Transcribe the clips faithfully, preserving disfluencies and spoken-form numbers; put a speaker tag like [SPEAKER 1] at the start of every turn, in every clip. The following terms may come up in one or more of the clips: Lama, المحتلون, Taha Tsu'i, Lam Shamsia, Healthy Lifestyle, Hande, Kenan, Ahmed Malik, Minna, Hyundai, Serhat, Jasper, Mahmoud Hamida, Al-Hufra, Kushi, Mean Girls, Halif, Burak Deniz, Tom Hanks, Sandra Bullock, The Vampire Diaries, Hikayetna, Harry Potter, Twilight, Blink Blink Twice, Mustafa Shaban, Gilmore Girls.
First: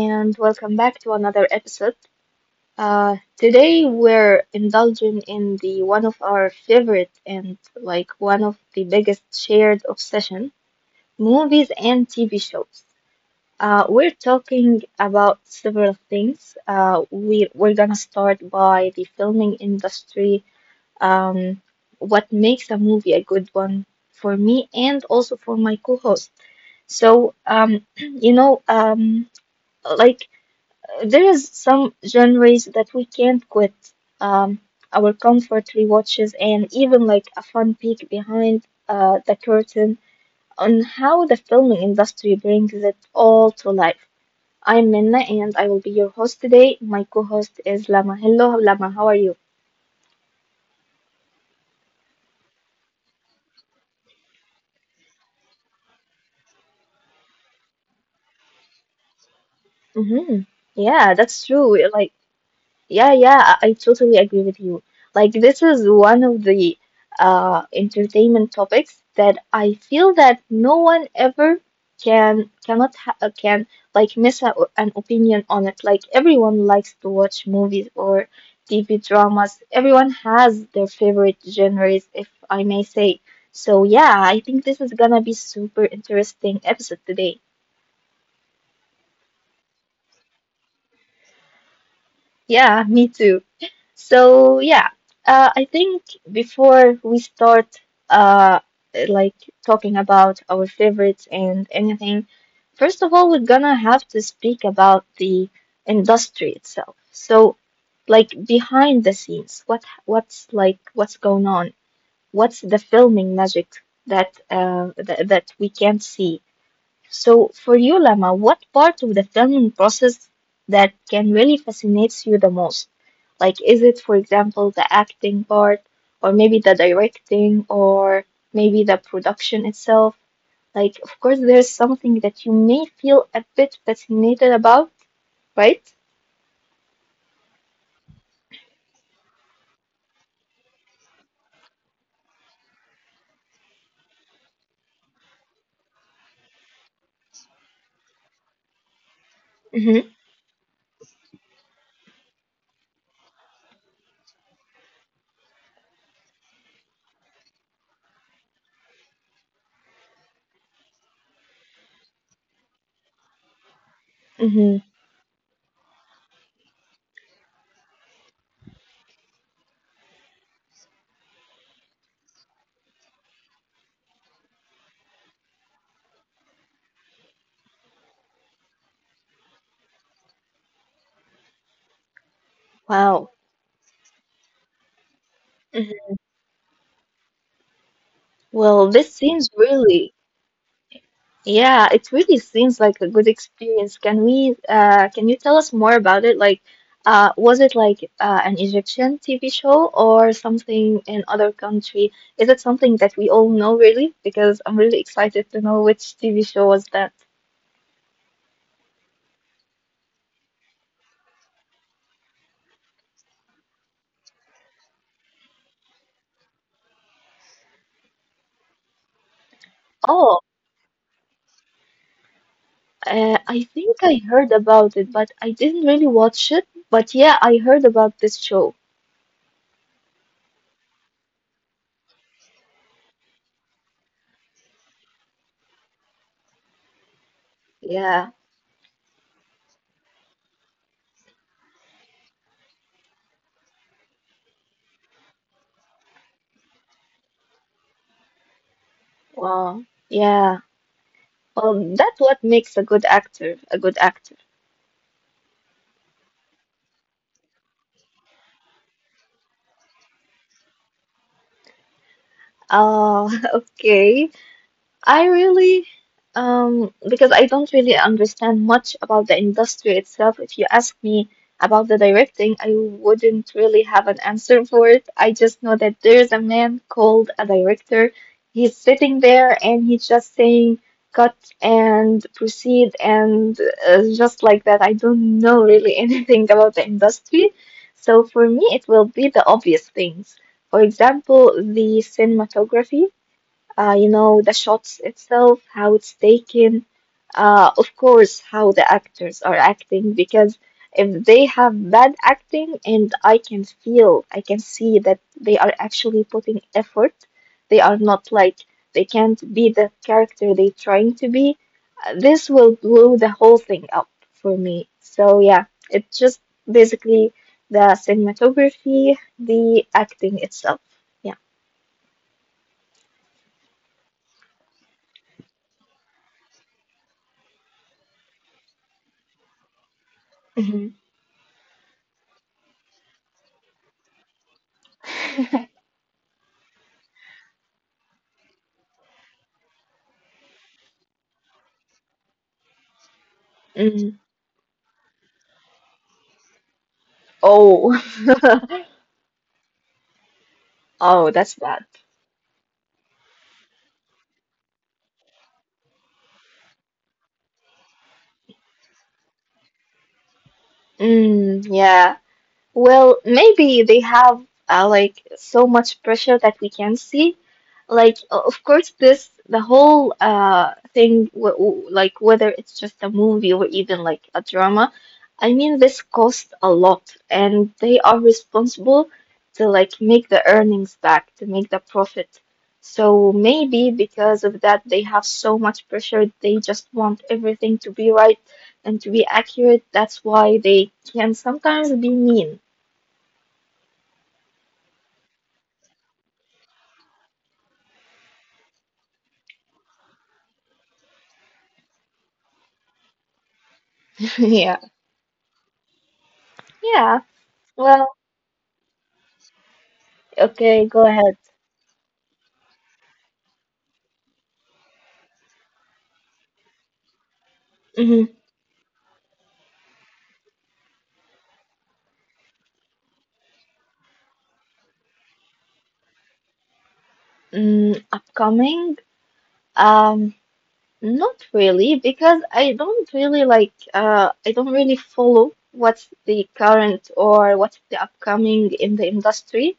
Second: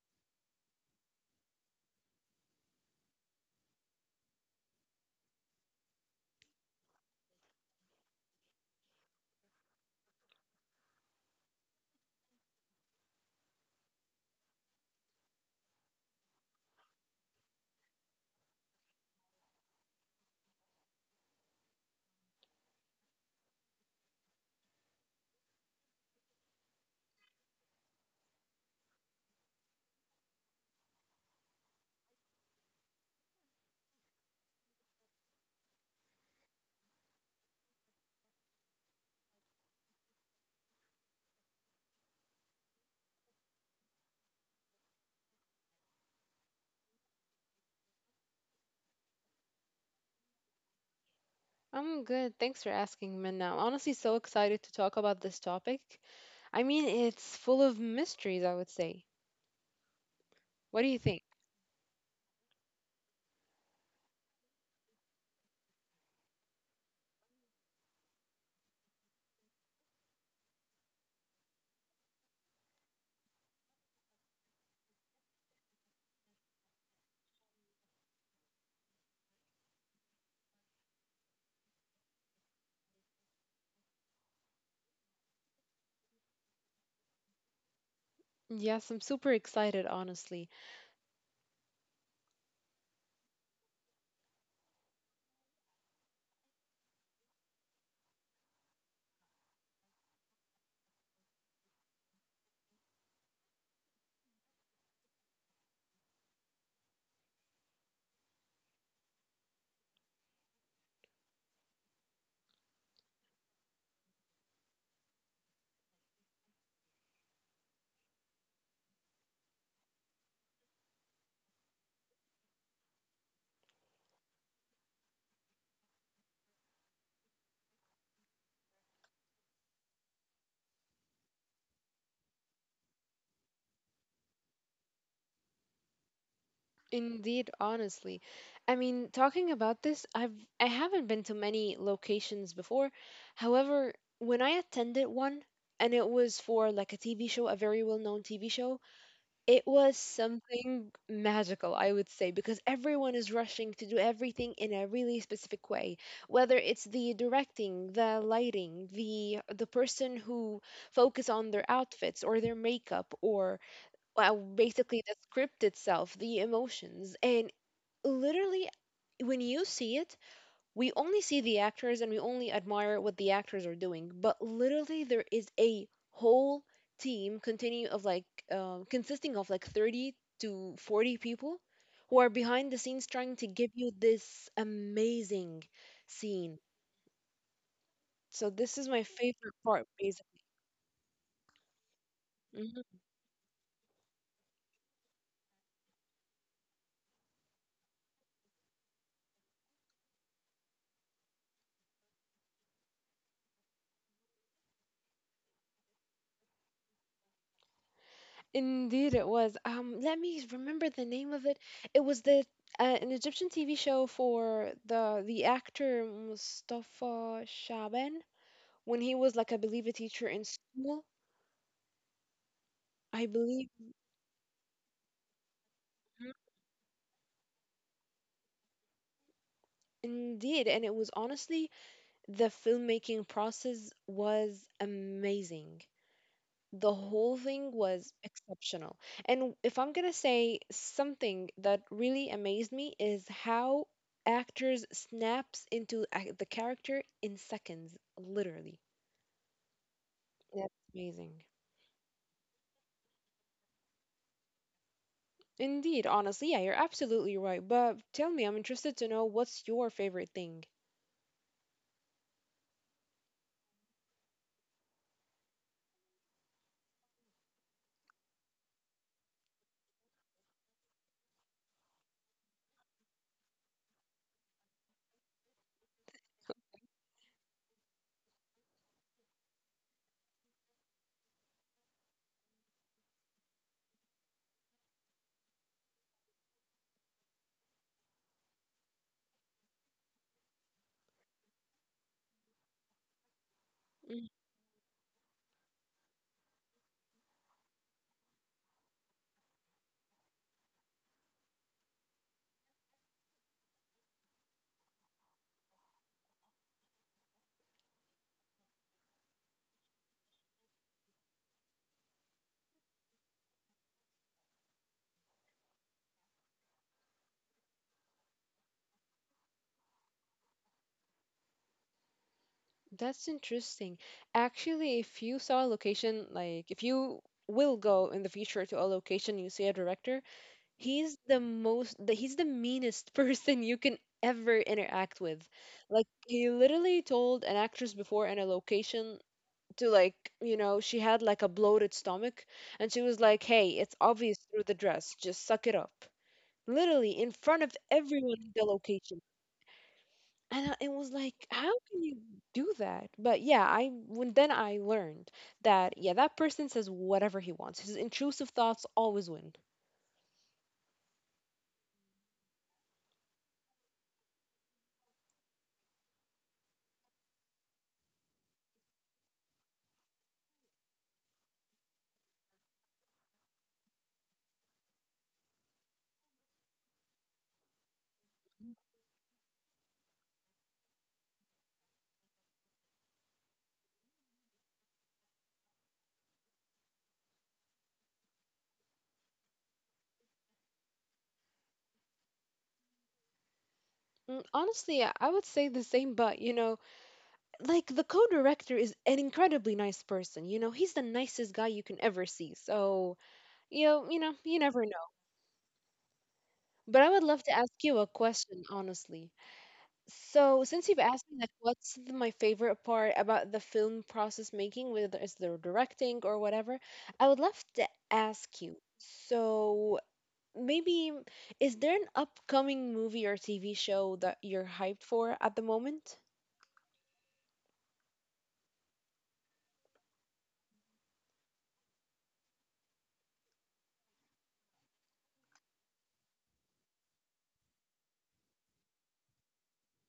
[SPEAKER 1] and welcome back to another episode. Uh, today, we're indulging in the one of our favorite and like one of the biggest shared obsession movies and T V shows. Uh, we're talking about several things. Uh, we, we're gonna start by the filming industry, um, what makes a movie a good one for me and also for my co host. So, um, you know, um, like there is some genres that we can't quit. Um, our comfort rewatches and even like a fun peek behind uh, the curtain on how the filming industry brings it all to life. I'm Minna, and I will be your host today. My co-host is Lama. Hello, Lama. How are you?
[SPEAKER 2] I'm good. Thanks for asking, Minna. I'm honestly so excited to talk about this topic. I mean, it's full of mysteries, I would say. What do you think?
[SPEAKER 1] Hmm, yeah, that's true. Like Yeah, yeah, I, I totally agree with you. Like, this is one of the uh, entertainment topics that I feel that no one ever can cannot ha uh, can like miss a, an opinion on it. Like, everyone likes to watch movies or T V dramas. Everyone has their favorite genres, if I may say. So, yeah, I think this is gonna be super interesting episode today.
[SPEAKER 2] Yes, I'm super excited, honestly.
[SPEAKER 1] Yeah, me too. So yeah, uh, I think before we start, uh, like talking about our favorites and anything, first of all, we're gonna have to speak about the industry itself. So, like behind the scenes, what what's like what's going on? What's the filming magic that uh, that that we can't see? So, for you, Lama, what part of the filming process that can really fascinates you the most? Like, is it, for example, the acting part, or maybe the directing, or maybe the production itself? Like, of course, there's something that you may feel a bit fascinated about, right?
[SPEAKER 2] Indeed, honestly. I mean, talking about this, I've I haven't been to many locations before. However, when I attended one, and it was for like a T V show, a very well-known T V show, it was
[SPEAKER 1] Mm-hmm.
[SPEAKER 2] something magical, I would say, because everyone is rushing to do everything in a really specific way. Whether it's the directing, the lighting, the the person who focus on their outfits or their makeup, or well,
[SPEAKER 1] Mm-hmm.
[SPEAKER 2] basically the script itself, the emotions, and literally when you see it, we only see the actors and we only admire what the actors are doing, but literally there is a whole team continue of like um, consisting of like thirty to forty people who are behind the scenes trying to
[SPEAKER 1] Wow.
[SPEAKER 2] give you this amazing scene. So this is my
[SPEAKER 1] Well, this
[SPEAKER 2] favorite
[SPEAKER 1] seems
[SPEAKER 2] part,
[SPEAKER 1] really
[SPEAKER 2] basically.
[SPEAKER 1] Yeah, it really
[SPEAKER 2] Mhm.
[SPEAKER 1] seems like a good experience. Can we, uh, can you tell us more about it? Like, uh, was it like uh, an Egyptian T V show or something in other country? Is it something that we all know really? Because I'm really excited to know which T V show was that.
[SPEAKER 2] Indeed, it was. Um, let me remember the name of it. It was the uh, an Egyptian T V show for the the actor Mustafa Shaban, when he was, like, I believe a teacher in
[SPEAKER 1] Oh,
[SPEAKER 2] school. I
[SPEAKER 1] uh,
[SPEAKER 2] believe.
[SPEAKER 1] I think I heard about it, but I didn't really
[SPEAKER 2] Mhm.
[SPEAKER 1] watch it. But yeah, I heard about this show.
[SPEAKER 2] Indeed, and it was, honestly, the filmmaking process was amazing. The whole thing was
[SPEAKER 1] Yeah.
[SPEAKER 2] exceptional. And if I'm gonna say something that really amazed me is how actors snaps into a- the character in seconds, literally.
[SPEAKER 1] Wow. Yeah.
[SPEAKER 2] That's amazing.
[SPEAKER 1] Well, that's what makes a good actor, a good actor.
[SPEAKER 2] Indeed, honestly, yeah, you're absolutely right. But tell me, I'm interested to know, what's your favorite thing?
[SPEAKER 1] Oh, okay. I really, um, because I don't really understand much about the industry itself. If you ask me about the directing, I wouldn't really have an answer for it. I just know that there's a man called a director. He's sitting there and he's just saying cut and proceed and uh, just like that. I don't know really anything about the industry. So for me, it will be the obvious things. For example, the cinematography, uh, you
[SPEAKER 2] Mm.
[SPEAKER 1] know, the shots itself, how it's taken, uh, of course, how the actors are acting, because if they have bad acting and I can feel, I can see that they are actually putting effort, they are not like, they can't be the character they're trying to be, uh, this will blow the whole thing up for me. So, yeah, it's just basically the cinematography, the acting itself. Yeah.
[SPEAKER 2] That's interesting. Actually, if you saw a location, like if you will go in the future to a location, you see a director, he's
[SPEAKER 1] Mhm.
[SPEAKER 2] the most, the, he's the meanest person you can ever interact with. Like, he literally told an actress before in a location to, like, you know, she had like a bloated stomach, and she was like, hey, it's obvious through the dress, just suck it up, literally in front of
[SPEAKER 1] Oh,
[SPEAKER 2] everyone in the location. And I- it was like,
[SPEAKER 1] oh,
[SPEAKER 2] how
[SPEAKER 1] that's
[SPEAKER 2] can you
[SPEAKER 1] bad.
[SPEAKER 2] do that? But yeah, I when then I learned that, yeah, that person says whatever he wants, his intrusive thoughts always win.
[SPEAKER 1] Mm, yeah. Well, maybe they have uh, like so much pressure that we can see. Like, o- of course, this the whole uh thing, w w like whether it's just a movie or even like a drama, I mean, this costs a lot, and they are responsible to like make the earnings back, to make the profit. So maybe because of that, they have so much pressure. They just want everything to be right and to be accurate. That's why they can sometimes be mean.
[SPEAKER 2] Mm, honestly i I would say the same, but you know, like, the co-director is an incredibly nice person, you know, he's the nicest guy you can ever see. So, you know you know you never…
[SPEAKER 1] Yeah.
[SPEAKER 2] But I would love
[SPEAKER 1] Yeah.
[SPEAKER 2] to ask you a
[SPEAKER 1] Well,
[SPEAKER 2] question, honestly. So, since you've
[SPEAKER 1] okay,
[SPEAKER 2] asked
[SPEAKER 1] go
[SPEAKER 2] me, like,
[SPEAKER 1] ahead.
[SPEAKER 2] what's th- my favorite part about the film process making, whether it's the directing or whatever, I would love to
[SPEAKER 1] Mhm.
[SPEAKER 2] ask you. So, maybe, is there an upcoming movie or T V show that you're hyped for at the moment?
[SPEAKER 1] Mm, upcoming? Um, Not really, because I don't really like, uh, I don't really follow what's the current or what's the upcoming in the industry.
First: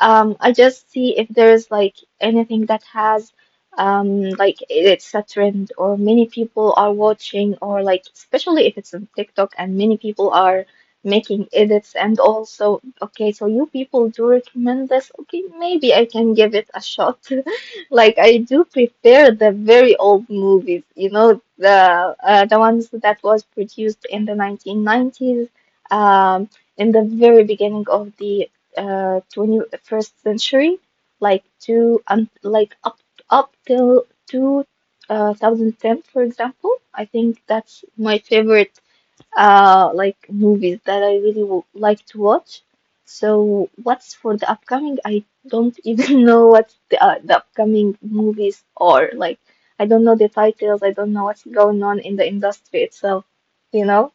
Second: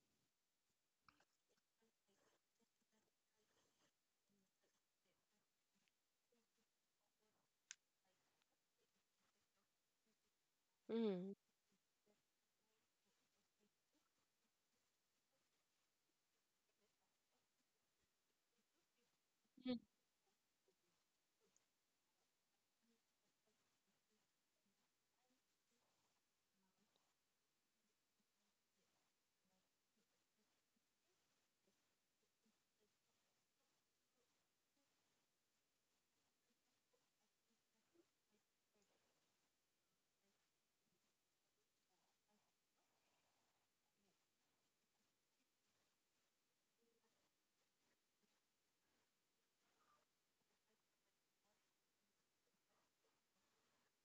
[SPEAKER 1] Um, I just see if there's like anything that has um like it's a trend or many people are watching, or like especially if it's on TikTok and many people are making
[SPEAKER 2] Mm.
[SPEAKER 1] edits and also okay, so you people do recommend this. Okay, maybe I can give it a shot. Like I do prefer the very
[SPEAKER 2] Mm.
[SPEAKER 1] old movies, you know, the uh, the ones that was produced in the nineteen nineties, um, in the very beginning of the uh, twenty-first century, like to um, like up up till two thousand ten, for example. I think that's my favorite uh, like movies that I really w like to watch. So what's for the upcoming? I don't even know what the, uh, the upcoming movies are. Like I don't know the titles. I don't know what's going on in the industry itself, you know?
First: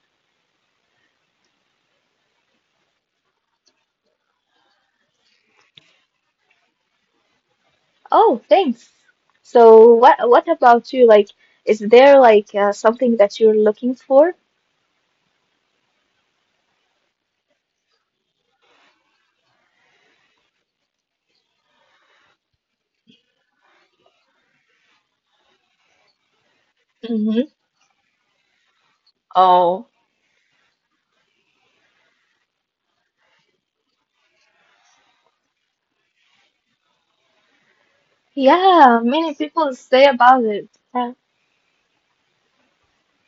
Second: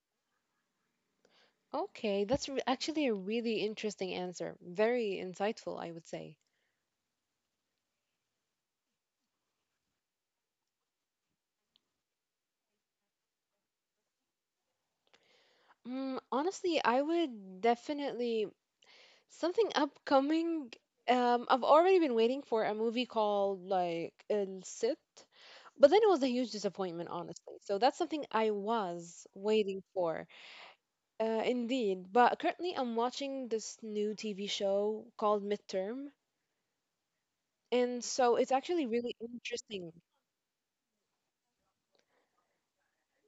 [SPEAKER 2] Okay, that's re- actually a really interesting answer. Very insightful, I would say.
[SPEAKER 1] Oh, thanks. So what what about you? Like, is there like uh, something that you're looking for?
[SPEAKER 2] Mm, honestly, I would definitely… Something upcoming. Um, I've already been waiting for a movie called like El Cid, but then it was a huge disappointment,
[SPEAKER 1] Mm-hmm.
[SPEAKER 2] honestly. So that's something I was waiting
[SPEAKER 1] Oh,
[SPEAKER 2] for, uh, indeed. But currently, I'm watching this new T V show called Midterm, and so it's actually
[SPEAKER 1] yeah.
[SPEAKER 2] really
[SPEAKER 1] Many people
[SPEAKER 2] interesting.
[SPEAKER 1] say about it. Yeah.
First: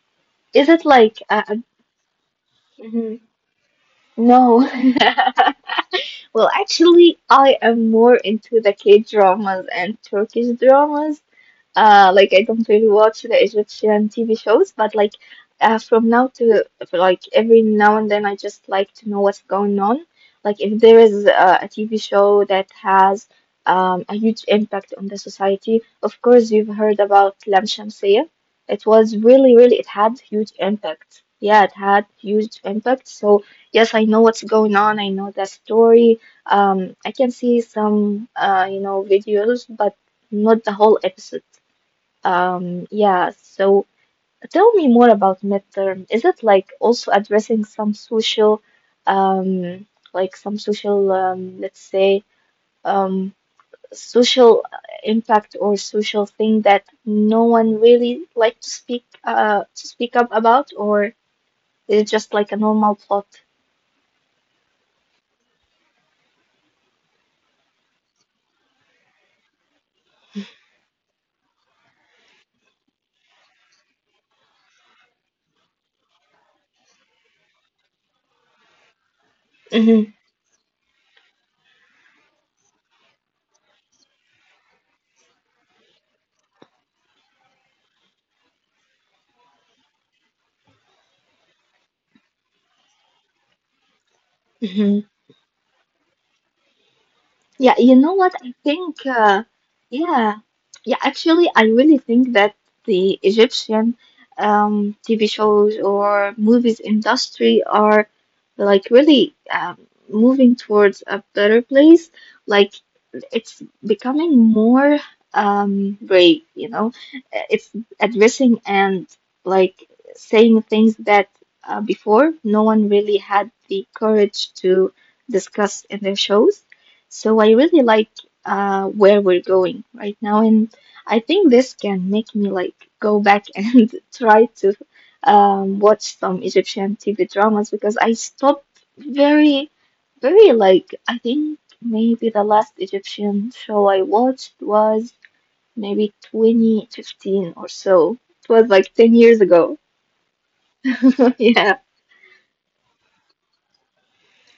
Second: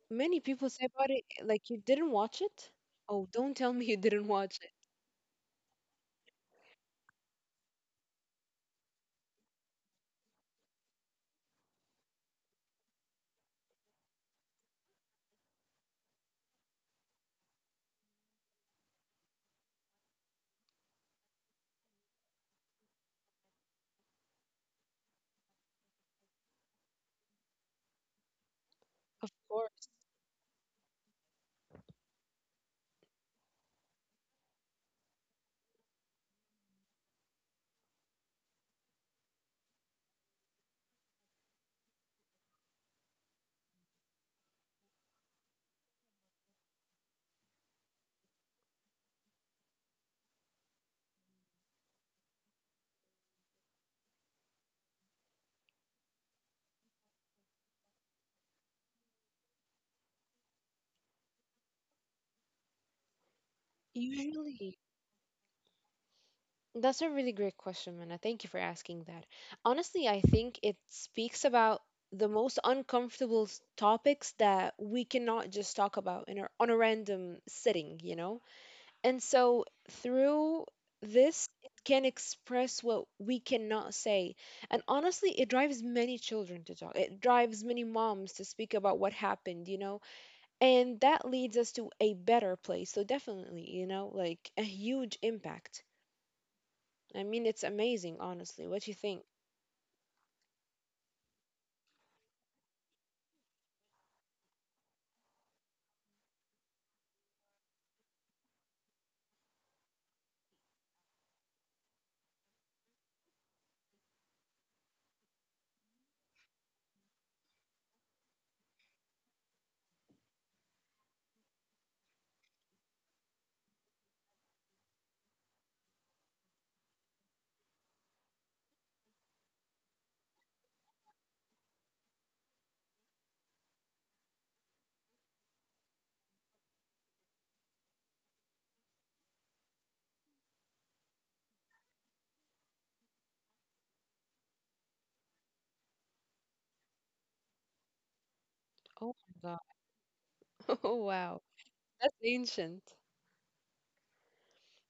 [SPEAKER 2] Many people
[SPEAKER 1] Is
[SPEAKER 2] say
[SPEAKER 1] it
[SPEAKER 2] about
[SPEAKER 1] like
[SPEAKER 2] it,
[SPEAKER 1] uh,
[SPEAKER 2] like, you didn't watch it.
[SPEAKER 1] mhm.
[SPEAKER 2] Oh, don't tell me you didn't
[SPEAKER 1] No?
[SPEAKER 2] watch it.
[SPEAKER 1] Well, actually, I am more into the K dramas and Turkish dramas. Uh, like I don't really watch the Egyptian T V shows, but like uh, from now to like every now and then, I just like to know what's going on. Like if there is uh, a T V show that has um, a huge impact on the society, of course you've heard about Lam Shamsia. It was
[SPEAKER 2] Of
[SPEAKER 1] really, really,
[SPEAKER 2] course,
[SPEAKER 1] it had huge impact. Yeah, it had huge impact. So yes, I know what's going on. I know the story. Um, I can see some, uh, you know, videos, but not the whole episode. Um, yeah, so tell me more about midterm. Is it like also addressing some social, um, like some social, um, let's say, um, social uh, impact or social thing that no one really like to speak, uh, to speak up about, or is it just like a normal plot?
[SPEAKER 2] usually. That's a really great question, Mana. Thank you for asking that. Honestly, I think it speaks about the most uncomfortable s- topics that we cannot just talk about in a, on a random sitting, you know? And so through this, it can express what we cannot say. And honestly, it drives many children to talk. It drives many moms to speak about what happened, you know? And that leads us to a better place. So definitely, you know, like a huge impact.
[SPEAKER 1] Mm-hmm.
[SPEAKER 2] I mean, it's amazing, honestly. What you
[SPEAKER 1] Yeah,
[SPEAKER 2] think?
[SPEAKER 1] you know what? I think, uh, yeah, yeah, actually, I really think that the Egyptian um, T V shows or movies industry are like really um, moving towards a better place. Like, it's becoming more um brave, you know. Uh, It's addressing and like saying things that uh, before no one really had the courage to discuss in their shows. So I really like uh where we're going right now, and I think this can make me like go back and try to um watch some Egyptian T V dramas because I stopped very very like I think maybe the last Egyptian show I watched was maybe twenty fifteen or so. It was
[SPEAKER 2] Oh
[SPEAKER 1] like
[SPEAKER 2] my
[SPEAKER 1] ten
[SPEAKER 2] God.
[SPEAKER 1] years ago.
[SPEAKER 2] Oh, wow.
[SPEAKER 1] Yeah.
[SPEAKER 2] That's ancient.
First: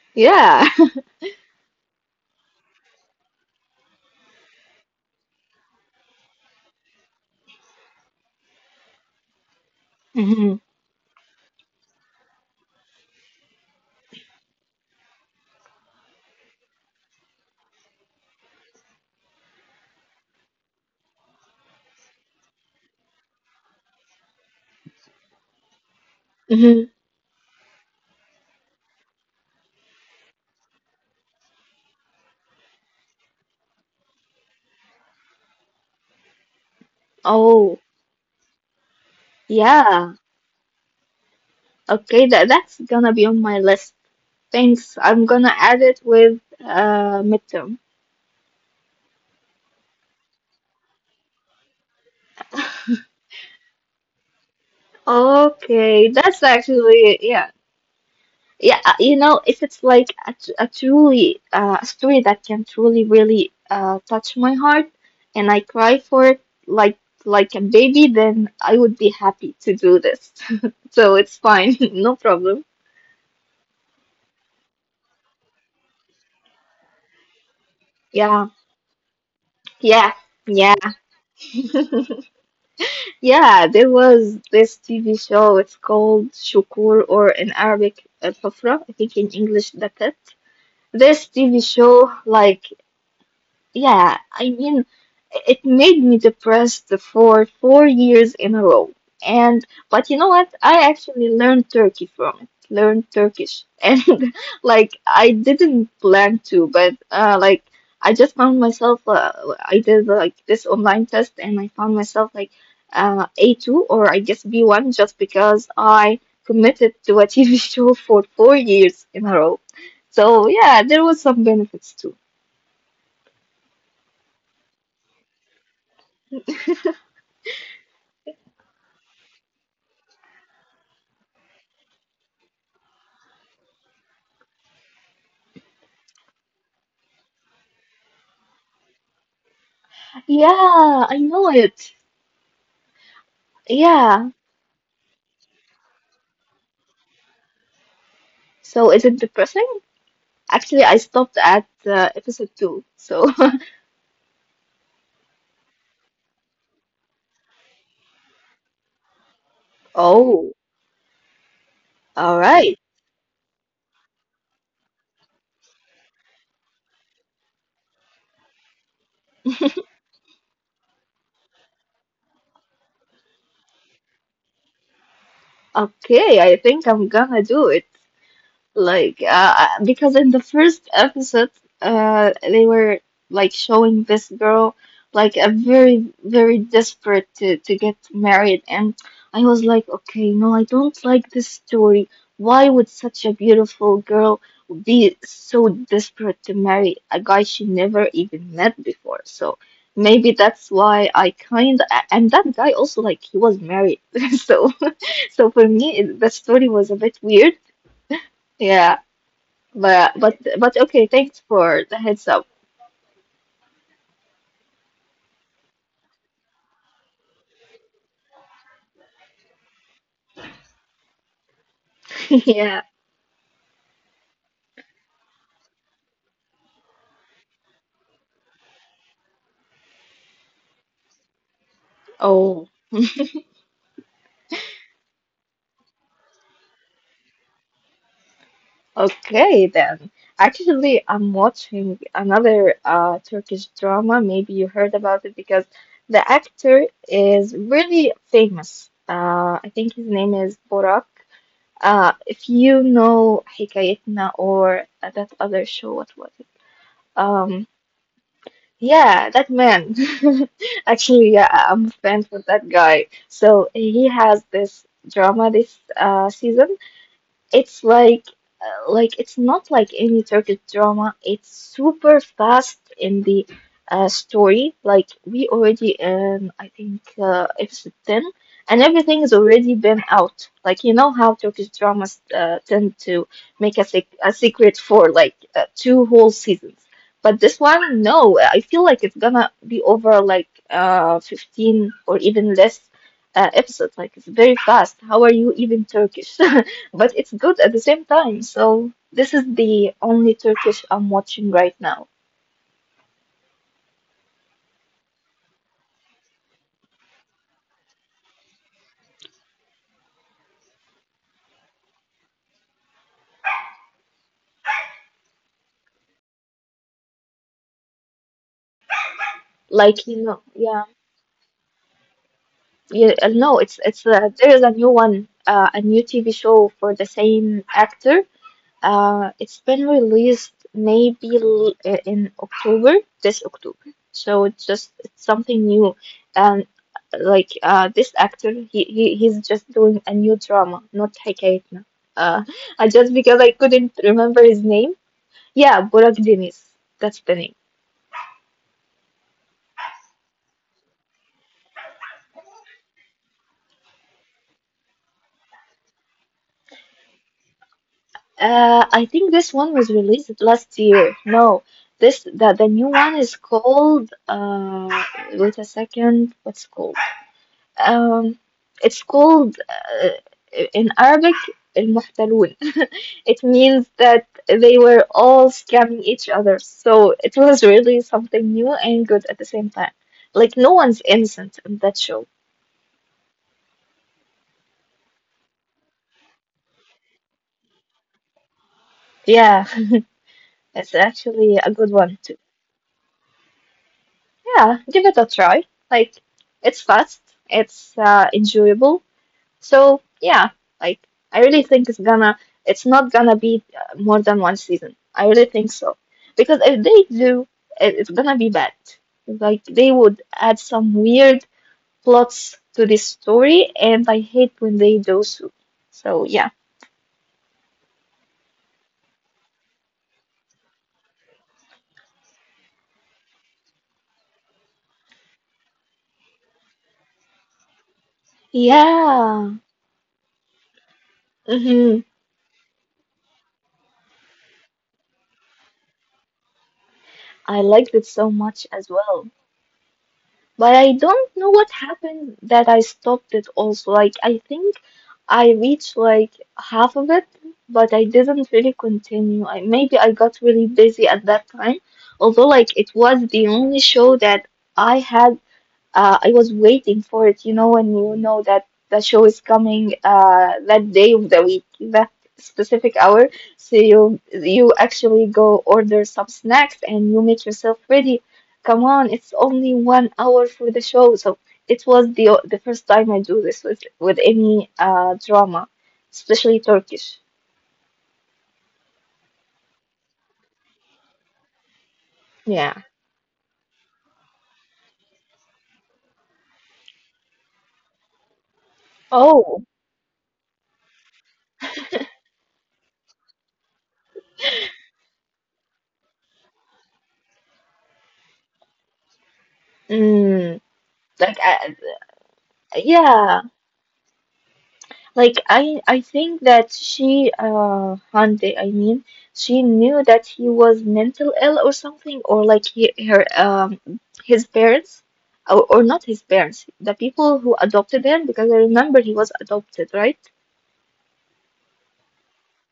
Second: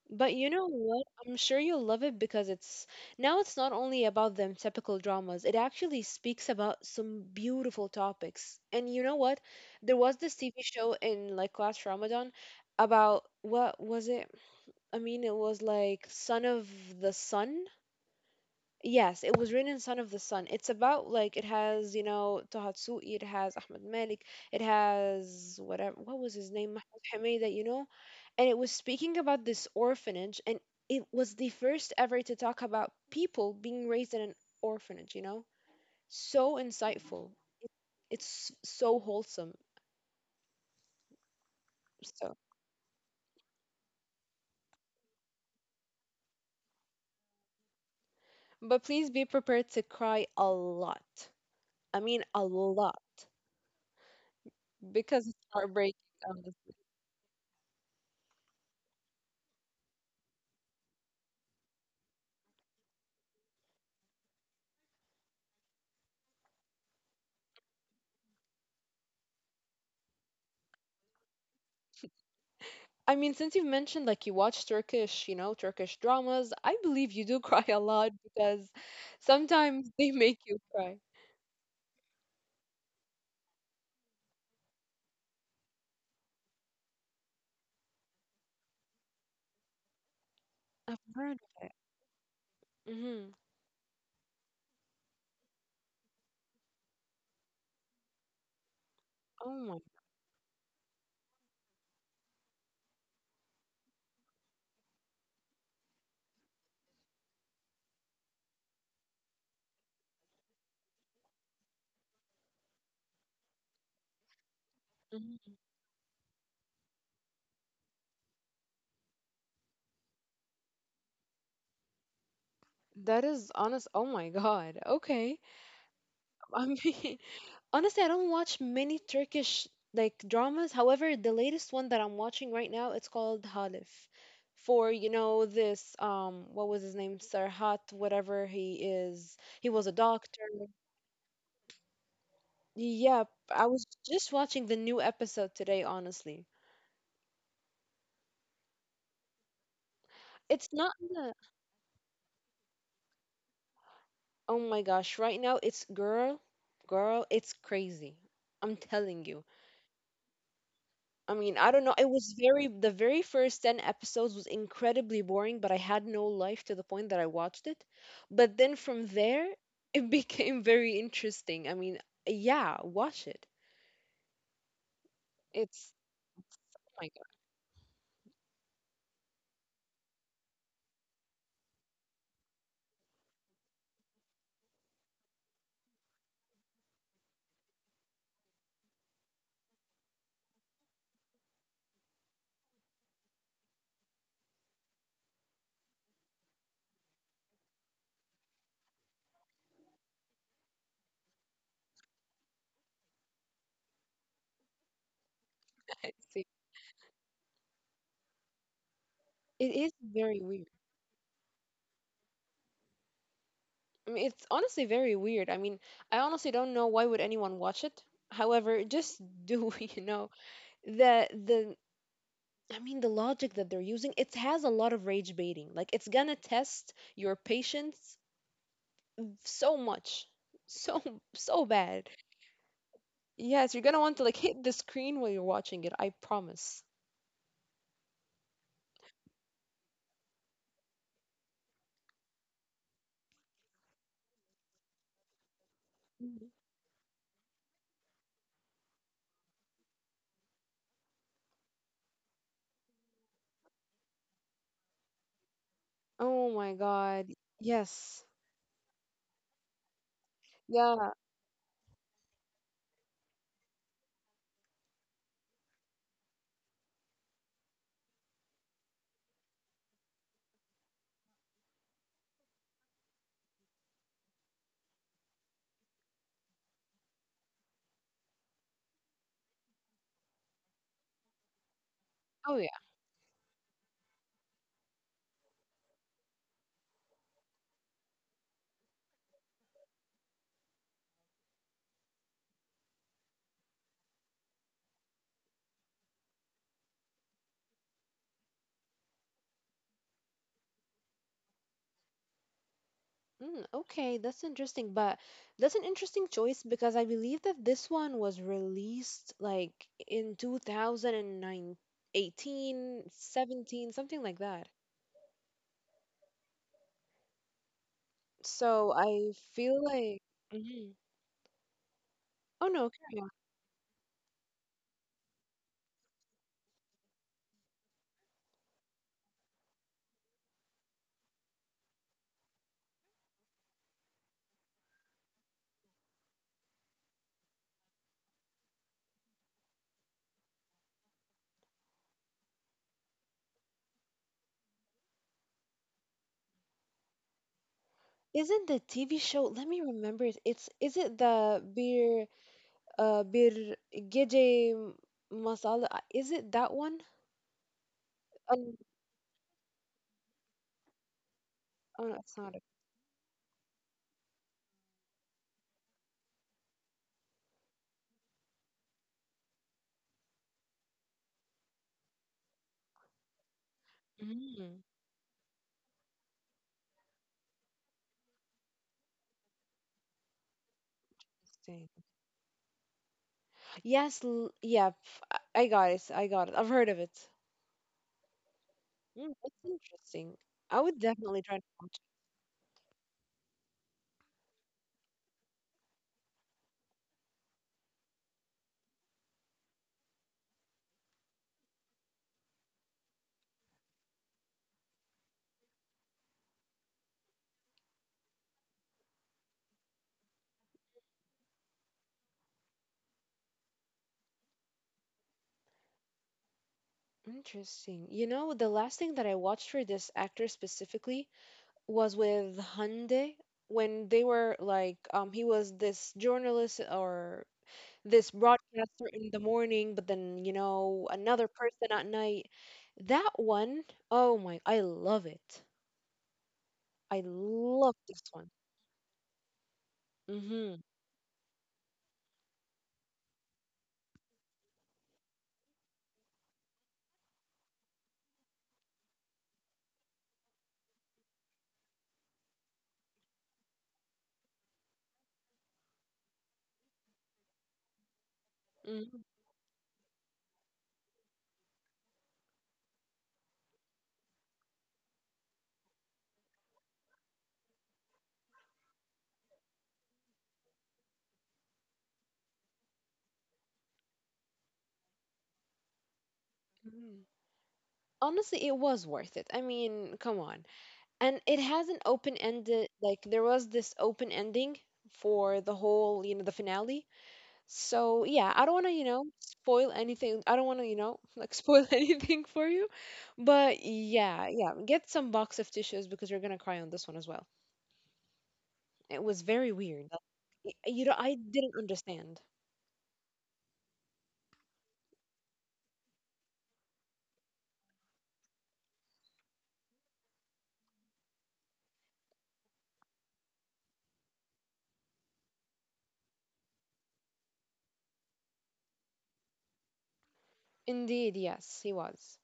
[SPEAKER 2] But you
[SPEAKER 1] Yeah.
[SPEAKER 2] know what? I'm sure you'll love it because it's now, it's not only about them typical dramas. It actually speaks about some beautiful topics. And you know what? There was this
[SPEAKER 1] Hmm.
[SPEAKER 2] T V show in like last Ramadan. About, what was it? I mean, it was like Son of the Sun. Yes, it was written in Son of the Sun. It's about, like, it has, you know, Taha Tsu'i, it has Ahmed Malik, it has, whatever, what was his name?
[SPEAKER 1] Hmm.
[SPEAKER 2] Mahmoud Hamida, you know? And it was speaking about this orphanage, and it was the first ever to talk about people being raised in an orphanage, you know? So insightful.
[SPEAKER 1] Oh,
[SPEAKER 2] It's so wholesome.
[SPEAKER 1] yeah. Okay,
[SPEAKER 2] So,
[SPEAKER 1] that that's gonna be on my list. Thanks. I'm gonna add it with uh midterm.
[SPEAKER 2] but please be prepared to cry a lot. I mean, a lot, because it's
[SPEAKER 1] Okay,
[SPEAKER 2] heartbreaking.
[SPEAKER 1] that's
[SPEAKER 2] um,
[SPEAKER 1] actually yeah. Yeah, uh, you know, if it's like a, tr- a truly uh, a story that can truly really uh, touch my heart and I cry for it like like a baby, then I would be happy to do this. So it's fine, no problem.
[SPEAKER 2] I mean, since you've mentioned like you watch Turkish, you know, Turkish dramas, I believe you do cry a
[SPEAKER 1] Yeah,
[SPEAKER 2] lot, because
[SPEAKER 1] yeah,
[SPEAKER 2] sometimes they
[SPEAKER 1] yeah.
[SPEAKER 2] make you cry.
[SPEAKER 1] Yeah, there was this T V show. It's called Shukur, or in Arabic, Al-Hufra. I think in English, The Pit. This
[SPEAKER 2] I've
[SPEAKER 1] T V
[SPEAKER 2] heard
[SPEAKER 1] show,
[SPEAKER 2] of it.
[SPEAKER 1] like,
[SPEAKER 2] Hmm.
[SPEAKER 1] yeah, I mean, it made me depressed for four years in a row. And
[SPEAKER 2] Oh
[SPEAKER 1] But you know
[SPEAKER 2] my.
[SPEAKER 1] what? I actually learned Turkey from it. Learned Turkish, and like I didn't plan to, but uh, like I just found myself. Uh, I did like this online test, and I found myself like uh, A two, or I guess B one, just because
[SPEAKER 2] Mhm.
[SPEAKER 1] I committed to a T V show for four years in a row. So yeah, there was some benefits too.
[SPEAKER 2] That is honest. Oh my God. Okay. I mean, honestly, I don't watch many Turkish like dramas. However, the latest one that I'm watching right now, it's called Halif. For, you know, this um what was his name? Serhat, whatever he is. He was a doctor.
[SPEAKER 1] Yeah, I know it.
[SPEAKER 2] Yeah, I
[SPEAKER 1] Yeah.
[SPEAKER 2] was just watching the new episode today, honestly.
[SPEAKER 1] So is it depressing? Actually,
[SPEAKER 2] It's
[SPEAKER 1] I
[SPEAKER 2] not
[SPEAKER 1] stopped
[SPEAKER 2] the,
[SPEAKER 1] at uh, episode two. So,
[SPEAKER 2] oh my gosh, right now it's girl, girl, it's crazy. I'm telling you.
[SPEAKER 1] oh,
[SPEAKER 2] I mean, I don't know.
[SPEAKER 1] all
[SPEAKER 2] It was
[SPEAKER 1] right.
[SPEAKER 2] very, the very first ten episodes was incredibly boring, but I had no life to the point that I watched it. But then from there, it became very interesting. I mean, yeah, watch it. It's,
[SPEAKER 1] Okay, I think I'm
[SPEAKER 2] oh
[SPEAKER 1] gonna
[SPEAKER 2] my God,
[SPEAKER 1] do it. Like, uh, uh, because in the first episode, uh, they were like showing this girl like a very, very desperate to to get married, and I was like, okay, no, I don't like this story. Why would such a beautiful girl be so desperate to marry a guy she never even met before? So maybe that's why I kind of, and that guy also like he was married, so so for me it, the story was
[SPEAKER 2] see.
[SPEAKER 1] a bit weird. Yeah,
[SPEAKER 2] It
[SPEAKER 1] but
[SPEAKER 2] is
[SPEAKER 1] but
[SPEAKER 2] very
[SPEAKER 1] but
[SPEAKER 2] weird.
[SPEAKER 1] okay, thanks for the heads up.
[SPEAKER 2] I mean, it's honestly very weird. I mean, I honestly don't know why would anyone watch it. However, just do you know the the
[SPEAKER 1] Yeah.
[SPEAKER 2] I mean the logic that they're using, it has a lot of rage baiting. Like, it's gonna test your patience so much. So so bad.
[SPEAKER 1] Oh,
[SPEAKER 2] Yes, you're gonna want to like hit the screen while you're watching it, I promise.
[SPEAKER 1] okay then. Actually, I'm watching another uh Turkish drama. Maybe you heard about it because the actor
[SPEAKER 2] Mhm.
[SPEAKER 1] is really famous. Uh, I think his name is Borak. Uh, if you know Hikayetna or that other show, what was it?
[SPEAKER 2] Oh my god.
[SPEAKER 1] Um.
[SPEAKER 2] Yes.
[SPEAKER 1] Yeah, that man. Actually,
[SPEAKER 2] Yeah.
[SPEAKER 1] yeah, I- I'm a fan for that guy. So he has this drama this uh, season. It's like uh, like it's not like any Turkish drama. It's super fast in the uh, story. Like we already in I think uh, episode ten, and everything has already been out. Like you know how Turkish dramas uh,
[SPEAKER 2] Oh
[SPEAKER 1] tend
[SPEAKER 2] yeah.
[SPEAKER 1] to make a sec a secret for like uh, two whole seasons. But this one, no, I feel like it's gonna be over like uh fifteen or even less uh, episodes. Like it's very fast. How are you even Turkish? But it's good at the same time. So this is the only Turkish I'm watching right now.
[SPEAKER 2] Mm, okay, that's interesting, but that's an interesting choice because I believe that this one was released like in two thousand and nine, eighteen, seventeen, something like that. So I
[SPEAKER 1] Like
[SPEAKER 2] feel
[SPEAKER 1] you know,
[SPEAKER 2] like,
[SPEAKER 1] yeah,
[SPEAKER 2] mhm. Oh
[SPEAKER 1] yeah.
[SPEAKER 2] no,
[SPEAKER 1] uh, No, it's it's uh, there is a new one, uh, a new T V show for the same actor. Uh, it's been released maybe l- uh, in October, this October. So it's just it's something new, and uh, like uh, this actor, he, he he's just doing a new drama, not Hikayetna. Uh, uh, just because I couldn't remember his name. Yeah, Burak Deniz. That's the name.
[SPEAKER 2] isn't the T V show? Let me remember it. It's, is it the bir uh bir gece masala? Uh, Is it that one?
[SPEAKER 1] Uh,
[SPEAKER 2] Um,
[SPEAKER 1] I think this one was released last year. No,
[SPEAKER 2] oh
[SPEAKER 1] this
[SPEAKER 2] no,
[SPEAKER 1] the
[SPEAKER 2] it's not
[SPEAKER 1] the
[SPEAKER 2] it.
[SPEAKER 1] new one is called. Uh, wait a second. What's it called? Um, it's called uh, in Arabic المحتلون. It means that
[SPEAKER 2] Mm.
[SPEAKER 1] they were all scamming each other. So it was really something new and good at the same time. Like no one's innocent in
[SPEAKER 2] Interesting.
[SPEAKER 1] that show.
[SPEAKER 2] Yes, l- yeah, pf- I I got it. I got it. I've heard of it. Mm,
[SPEAKER 1] Yeah,
[SPEAKER 2] that's interesting. I
[SPEAKER 1] it's
[SPEAKER 2] would definitely
[SPEAKER 1] actually a
[SPEAKER 2] try to
[SPEAKER 1] good
[SPEAKER 2] watch
[SPEAKER 1] one too. Yeah, give it a try. Like, it's fast, it's uh, enjoyable. So, yeah, like, I really think it's gonna, it's not gonna be uh, more than one season. I really think so. Because if they do, it, it's gonna be bad. Like, they would add some weird plots to this story, and I hate when they do so. So, yeah.
[SPEAKER 2] it. Interesting. You know, the last thing that I watched for this actor specifically was with Hyundai, when they were like, um, he was this journalist or this broadcaster
[SPEAKER 1] Yeah.
[SPEAKER 2] in the morning, but then, you know, another
[SPEAKER 1] Hmm.
[SPEAKER 2] person at night. That one, oh my, I love it. I
[SPEAKER 1] I liked it
[SPEAKER 2] love
[SPEAKER 1] so
[SPEAKER 2] this
[SPEAKER 1] much
[SPEAKER 2] one.
[SPEAKER 1] as well. But I
[SPEAKER 2] Mm-hmm.
[SPEAKER 1] don't know what happened that I stopped it also. Like, I think I reached like half of it, but I didn't really continue. I, maybe I got really busy at that time. Although, like, it was the only show that I had. uh, I was waiting for it, you know, when you know that the show
[SPEAKER 2] Mm-hmm.
[SPEAKER 1] is coming uh, that day of the week, that specific hour. So you you actually go order some snacks and you make yourself ready. Come on, it's only one hour for the show. So it was the the first time I do this with with any uh, drama, especially Turkish.
[SPEAKER 2] Mm-hmm. Honestly, it was worth it. I mean, come on. And it has an open
[SPEAKER 1] Yeah.
[SPEAKER 2] ended, like, there was this open ending for the whole, you know, the finale. So yeah, I don't want to, you know,
[SPEAKER 1] Oh.
[SPEAKER 2] spoil anything. I don't want to, you know, like, spoil anything for you, but yeah, yeah, get some box of tissues because you're gonna cry on this one as well. It was very weird, like,
[SPEAKER 1] Mm,
[SPEAKER 2] y- you
[SPEAKER 1] like
[SPEAKER 2] know, I
[SPEAKER 1] I,
[SPEAKER 2] didn't understand…
[SPEAKER 1] yeah. Like I I think that she uh Hande, I mean, she knew that he was mental ill or something, or like he, her um his parents or, or not his parents, the people who adopted him because I remember he was adopted, right?
[SPEAKER 2] Indeed, yes, he was.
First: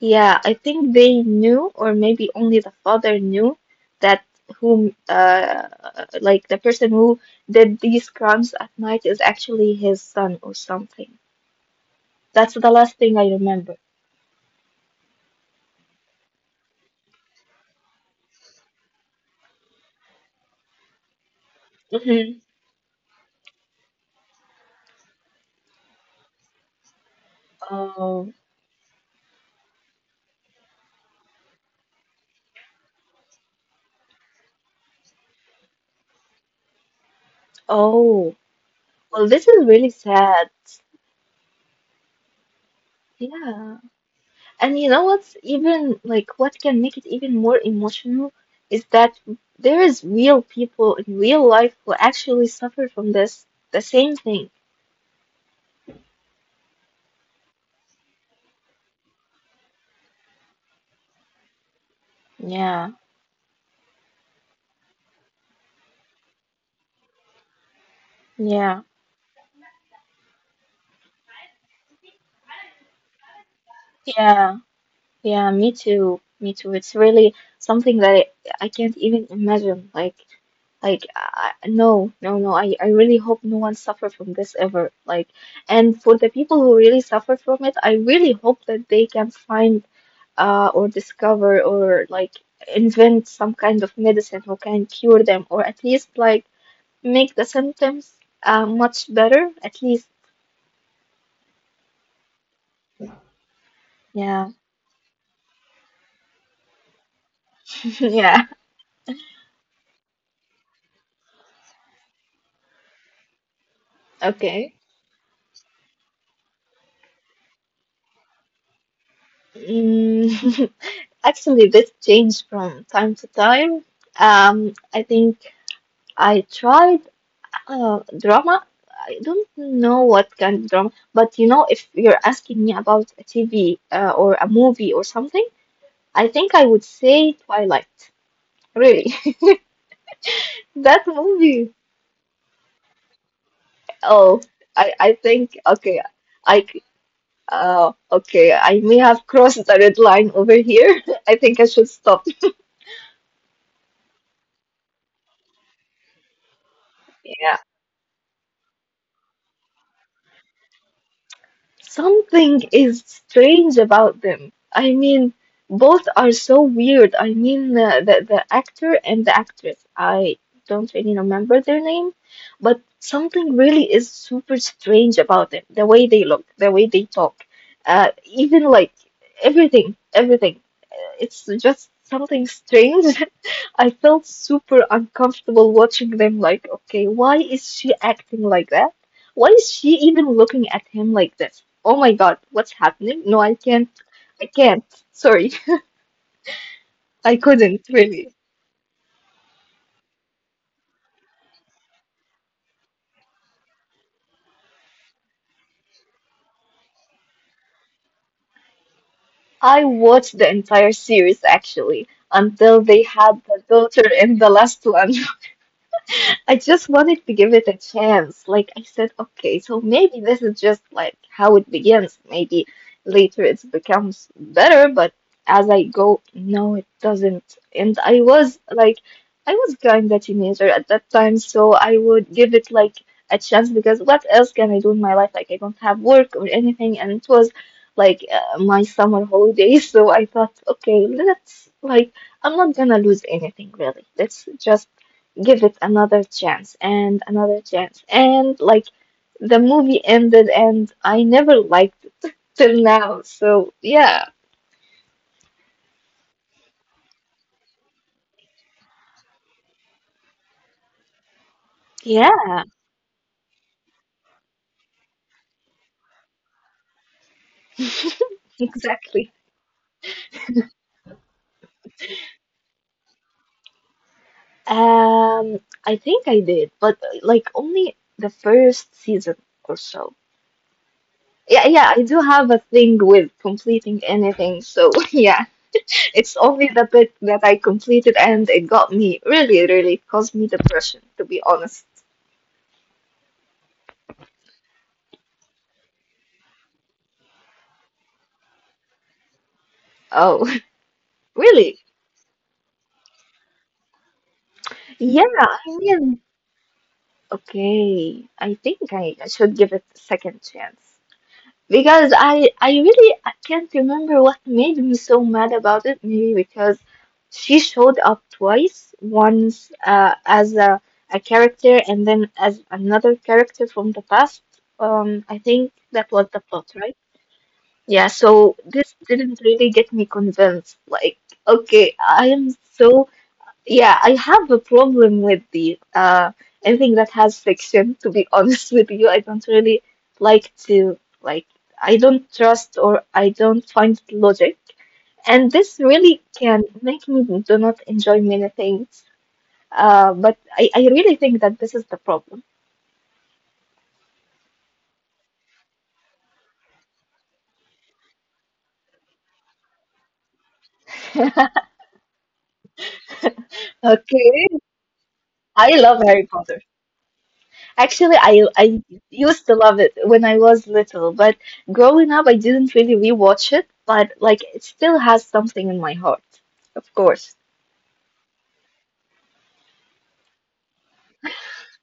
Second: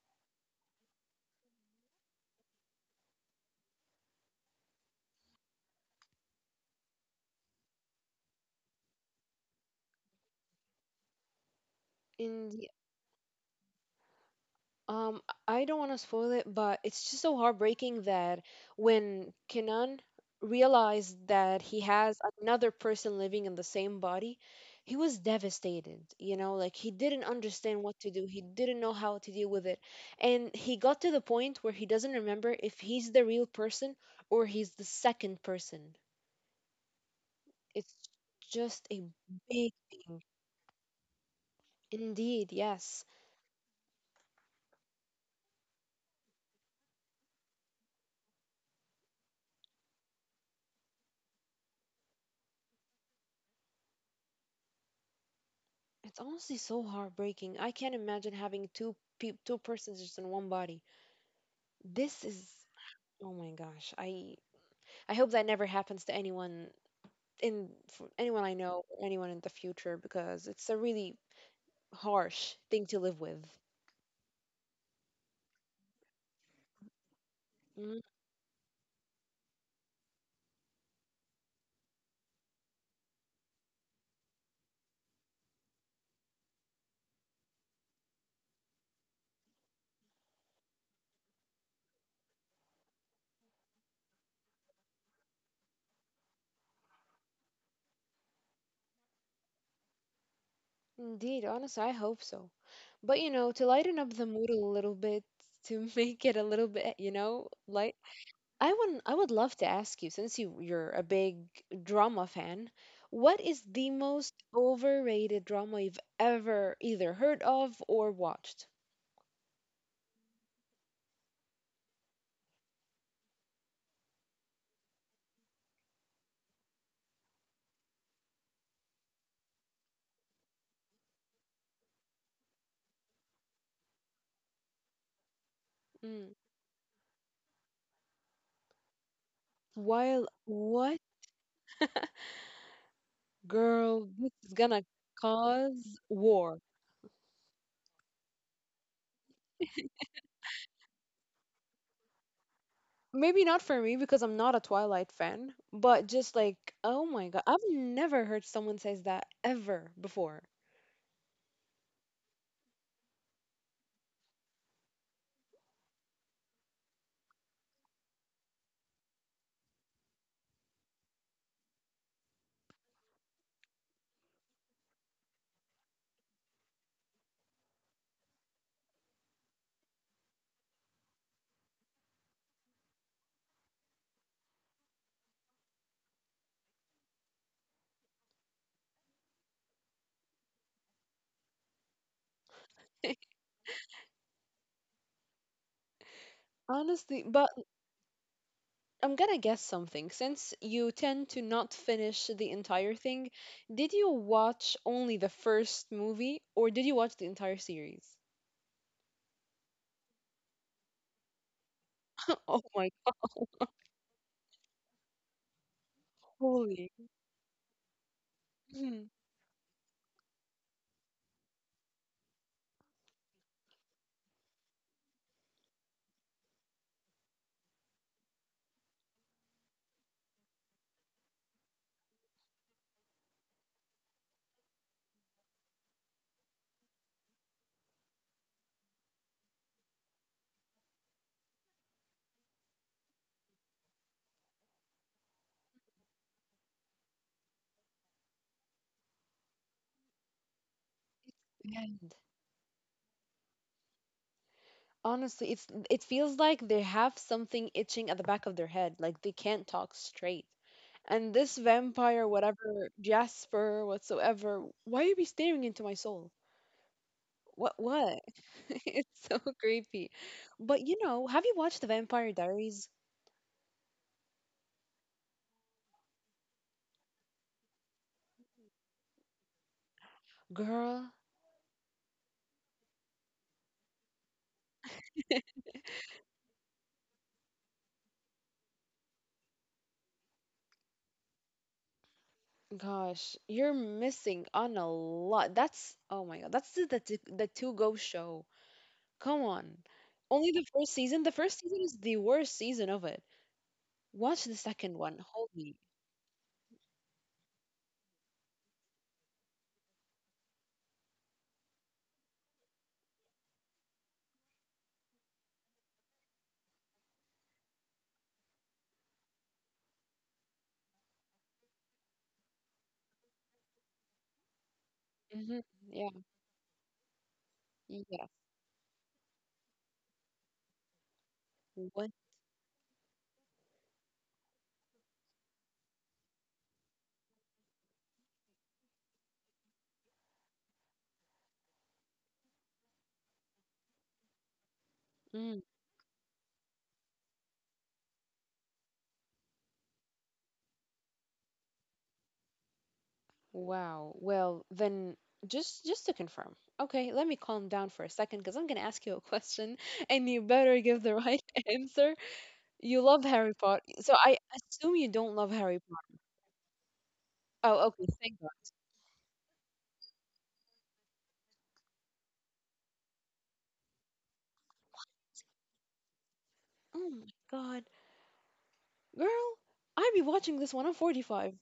[SPEAKER 1] Yeah, I think they knew, or maybe only the father knew that whom uh like the person who did these crimes at night is actually his son or something. That's the last thing I remember.
[SPEAKER 2] Um, I don't want to spoil it, but it's just so heartbreaking that when Kenan realized that he has another person living in the same body, he was devastated. You know, like, he didn't understand what to
[SPEAKER 1] Mm-hmm.
[SPEAKER 2] do. He didn't know how to deal with it. And he got to the point where he doesn't remember if he's the real person or he's the second person. It's
[SPEAKER 1] Oh,
[SPEAKER 2] just a
[SPEAKER 1] well, this is
[SPEAKER 2] big
[SPEAKER 1] really
[SPEAKER 2] thing.
[SPEAKER 1] sad.
[SPEAKER 2] Indeed, yes.
[SPEAKER 1] Yeah. And you know what's even like what can make it even more emotional is that there is real people in real life who actually suffer from this the same thing.
[SPEAKER 2] It's honestly so heartbreaking. I can't imagine having two peop two persons just in one body. This is
[SPEAKER 1] Yeah.
[SPEAKER 2] oh my gosh. I I hope that never happens to anyone, in for anyone I
[SPEAKER 1] Yeah.
[SPEAKER 2] know or anyone in the future, because it's a really harsh thing to live with.
[SPEAKER 1] Yeah. Yeah, me too. Me too. It's really something
[SPEAKER 2] Mm,
[SPEAKER 1] that I, I can't even imagine. Like Like, I, I- no, no, no. I, I really hope no one suffer from this ever. Like, and for the people who really suffer from it, I really hope that they can find uh or discover or like invent some kind of medicine who can cure them or at least like make the symptoms uh much better. At least,
[SPEAKER 2] indeed, honestly, I hope so. But you know, to lighten up the
[SPEAKER 1] yeah,
[SPEAKER 2] mood a little bit, to make it a little bit, you know, light,
[SPEAKER 1] yeah.
[SPEAKER 2] I would I would love to ask you, since you you're a big drama fan, what is the most
[SPEAKER 1] Okay.
[SPEAKER 2] overrated drama you've ever either heard of or watched?
[SPEAKER 1] Mm, actually, this changed from time to time. Um, I think. I tried Uh, drama? I don't know what kind of drama, but you know, if you're asking me about a T V uh, or a movie or something, I
[SPEAKER 2] Mm.
[SPEAKER 1] think I would say Twilight. Really,
[SPEAKER 2] While
[SPEAKER 1] that
[SPEAKER 2] what
[SPEAKER 1] movie.
[SPEAKER 2] girl,
[SPEAKER 1] Oh,
[SPEAKER 2] this is
[SPEAKER 1] I
[SPEAKER 2] gonna
[SPEAKER 1] I think okay,
[SPEAKER 2] cause
[SPEAKER 1] I
[SPEAKER 2] war.
[SPEAKER 1] c- uh okay, I may have crossed the red line over here. I think I should stop.
[SPEAKER 2] Maybe not for me because I'm not a Twilight fan, but just like, oh my
[SPEAKER 1] Yeah.
[SPEAKER 2] god, I've never heard someone says that ever before.
[SPEAKER 1] Something is strange about them. I mean, both are so weird. I mean, uh, the the actor and the actress. I don't really remember their name, but something really is super strange about them. The way they look, the way they talk, uh, even like everything, everything. Uh, It's just something strange. I felt super uncomfortable watching them. Like, okay, why is she acting like that? Why is she even looking at him like this? Oh my God, what's happening? No, I can't. I can't. Sorry, I
[SPEAKER 2] Honestly, but
[SPEAKER 1] couldn't really.
[SPEAKER 2] I'm gonna guess something. Since you tend to not finish the entire thing, did you watch only the first movie or did you watch the entire series?
[SPEAKER 1] I watched the entire series actually
[SPEAKER 2] Oh
[SPEAKER 1] until
[SPEAKER 2] my
[SPEAKER 1] they had the daughter in the last one. I just
[SPEAKER 2] holy.
[SPEAKER 1] wanted to give it a chance. Like I said,
[SPEAKER 2] Mhm.
[SPEAKER 1] okay, so maybe this is just like how it begins. Maybe later it becomes better, but as I go, no, it doesn't. And I was like, I was kind of teenager at that time, so I would give it like a chance because what else can I do in my life? Like I don't have work or anything, and it was like uh, my summer holidays, so I thought, okay, let's like. I'm not gonna lose anything really. Let's just give it another chance and another chance and like the movie ended and I never liked
[SPEAKER 2] Yeah.
[SPEAKER 1] it till now. So yeah,
[SPEAKER 2] Honestly, it's it feels like they have something itching at the back of their head, like they can't talk straight. And this vampire,
[SPEAKER 1] yeah,
[SPEAKER 2] whatever, Jasper, whatsoever, why are you be staring into my soul? What what? It's
[SPEAKER 1] exactly.
[SPEAKER 2] so creepy. But you know, have you watched The Vampire Diaries?
[SPEAKER 1] Um, I think I did, but uh, like only the first season or so.
[SPEAKER 2] Girl,
[SPEAKER 1] Yeah, yeah, I do have a thing with completing anything. So yeah, it's only the bit that I completed and it got me really, really caused me depression, to be honest.
[SPEAKER 2] gosh, you're missing on a lot. That's oh my god, that's the the, t- the two go show. Come on,
[SPEAKER 1] Oh,
[SPEAKER 2] only the first season. The first
[SPEAKER 1] really?
[SPEAKER 2] season is the worst season of it. Watch the second
[SPEAKER 1] Yeah,
[SPEAKER 2] one.
[SPEAKER 1] I
[SPEAKER 2] Holy,
[SPEAKER 1] mean, okay, I think I, I should give it a second chance because I I really I can't remember what made me so mad about it. Maybe because she showed up twice, once uh, as a, a character and then as another character from the past. Um, I think
[SPEAKER 2] mm-hmm.
[SPEAKER 1] that
[SPEAKER 2] Yeah,
[SPEAKER 1] was the plot, right? Yeah,
[SPEAKER 2] yeah.
[SPEAKER 1] so this didn't really get me convinced. Like, okay,
[SPEAKER 2] What?
[SPEAKER 1] I am so yeah, I have a problem with the uh anything that has fiction, to be honest with you. I don't really like to like I don't trust or I don't find logic. And
[SPEAKER 2] Mm,
[SPEAKER 1] this really can make me do not enjoy many things. Uh, but I, I really think that this is the problem.
[SPEAKER 2] wow. Well, then just just to confirm. Okay, let me calm down for a second because I'm gonna ask you a question, and you better give the right answer. You love Harry Potter, so I
[SPEAKER 1] Okay.
[SPEAKER 2] assume you don't love
[SPEAKER 1] I
[SPEAKER 2] Harry
[SPEAKER 1] love Harry
[SPEAKER 2] Potter.
[SPEAKER 1] Potter.
[SPEAKER 2] Oh, okay.
[SPEAKER 1] Actually, I
[SPEAKER 2] Thank God.
[SPEAKER 1] I used to love it when I was little, but growing up, I didn't really rewatch it. But like, it still has something in my heart, of
[SPEAKER 2] Oh
[SPEAKER 1] course.
[SPEAKER 2] my God. Girl, I be watching this one on forty-five.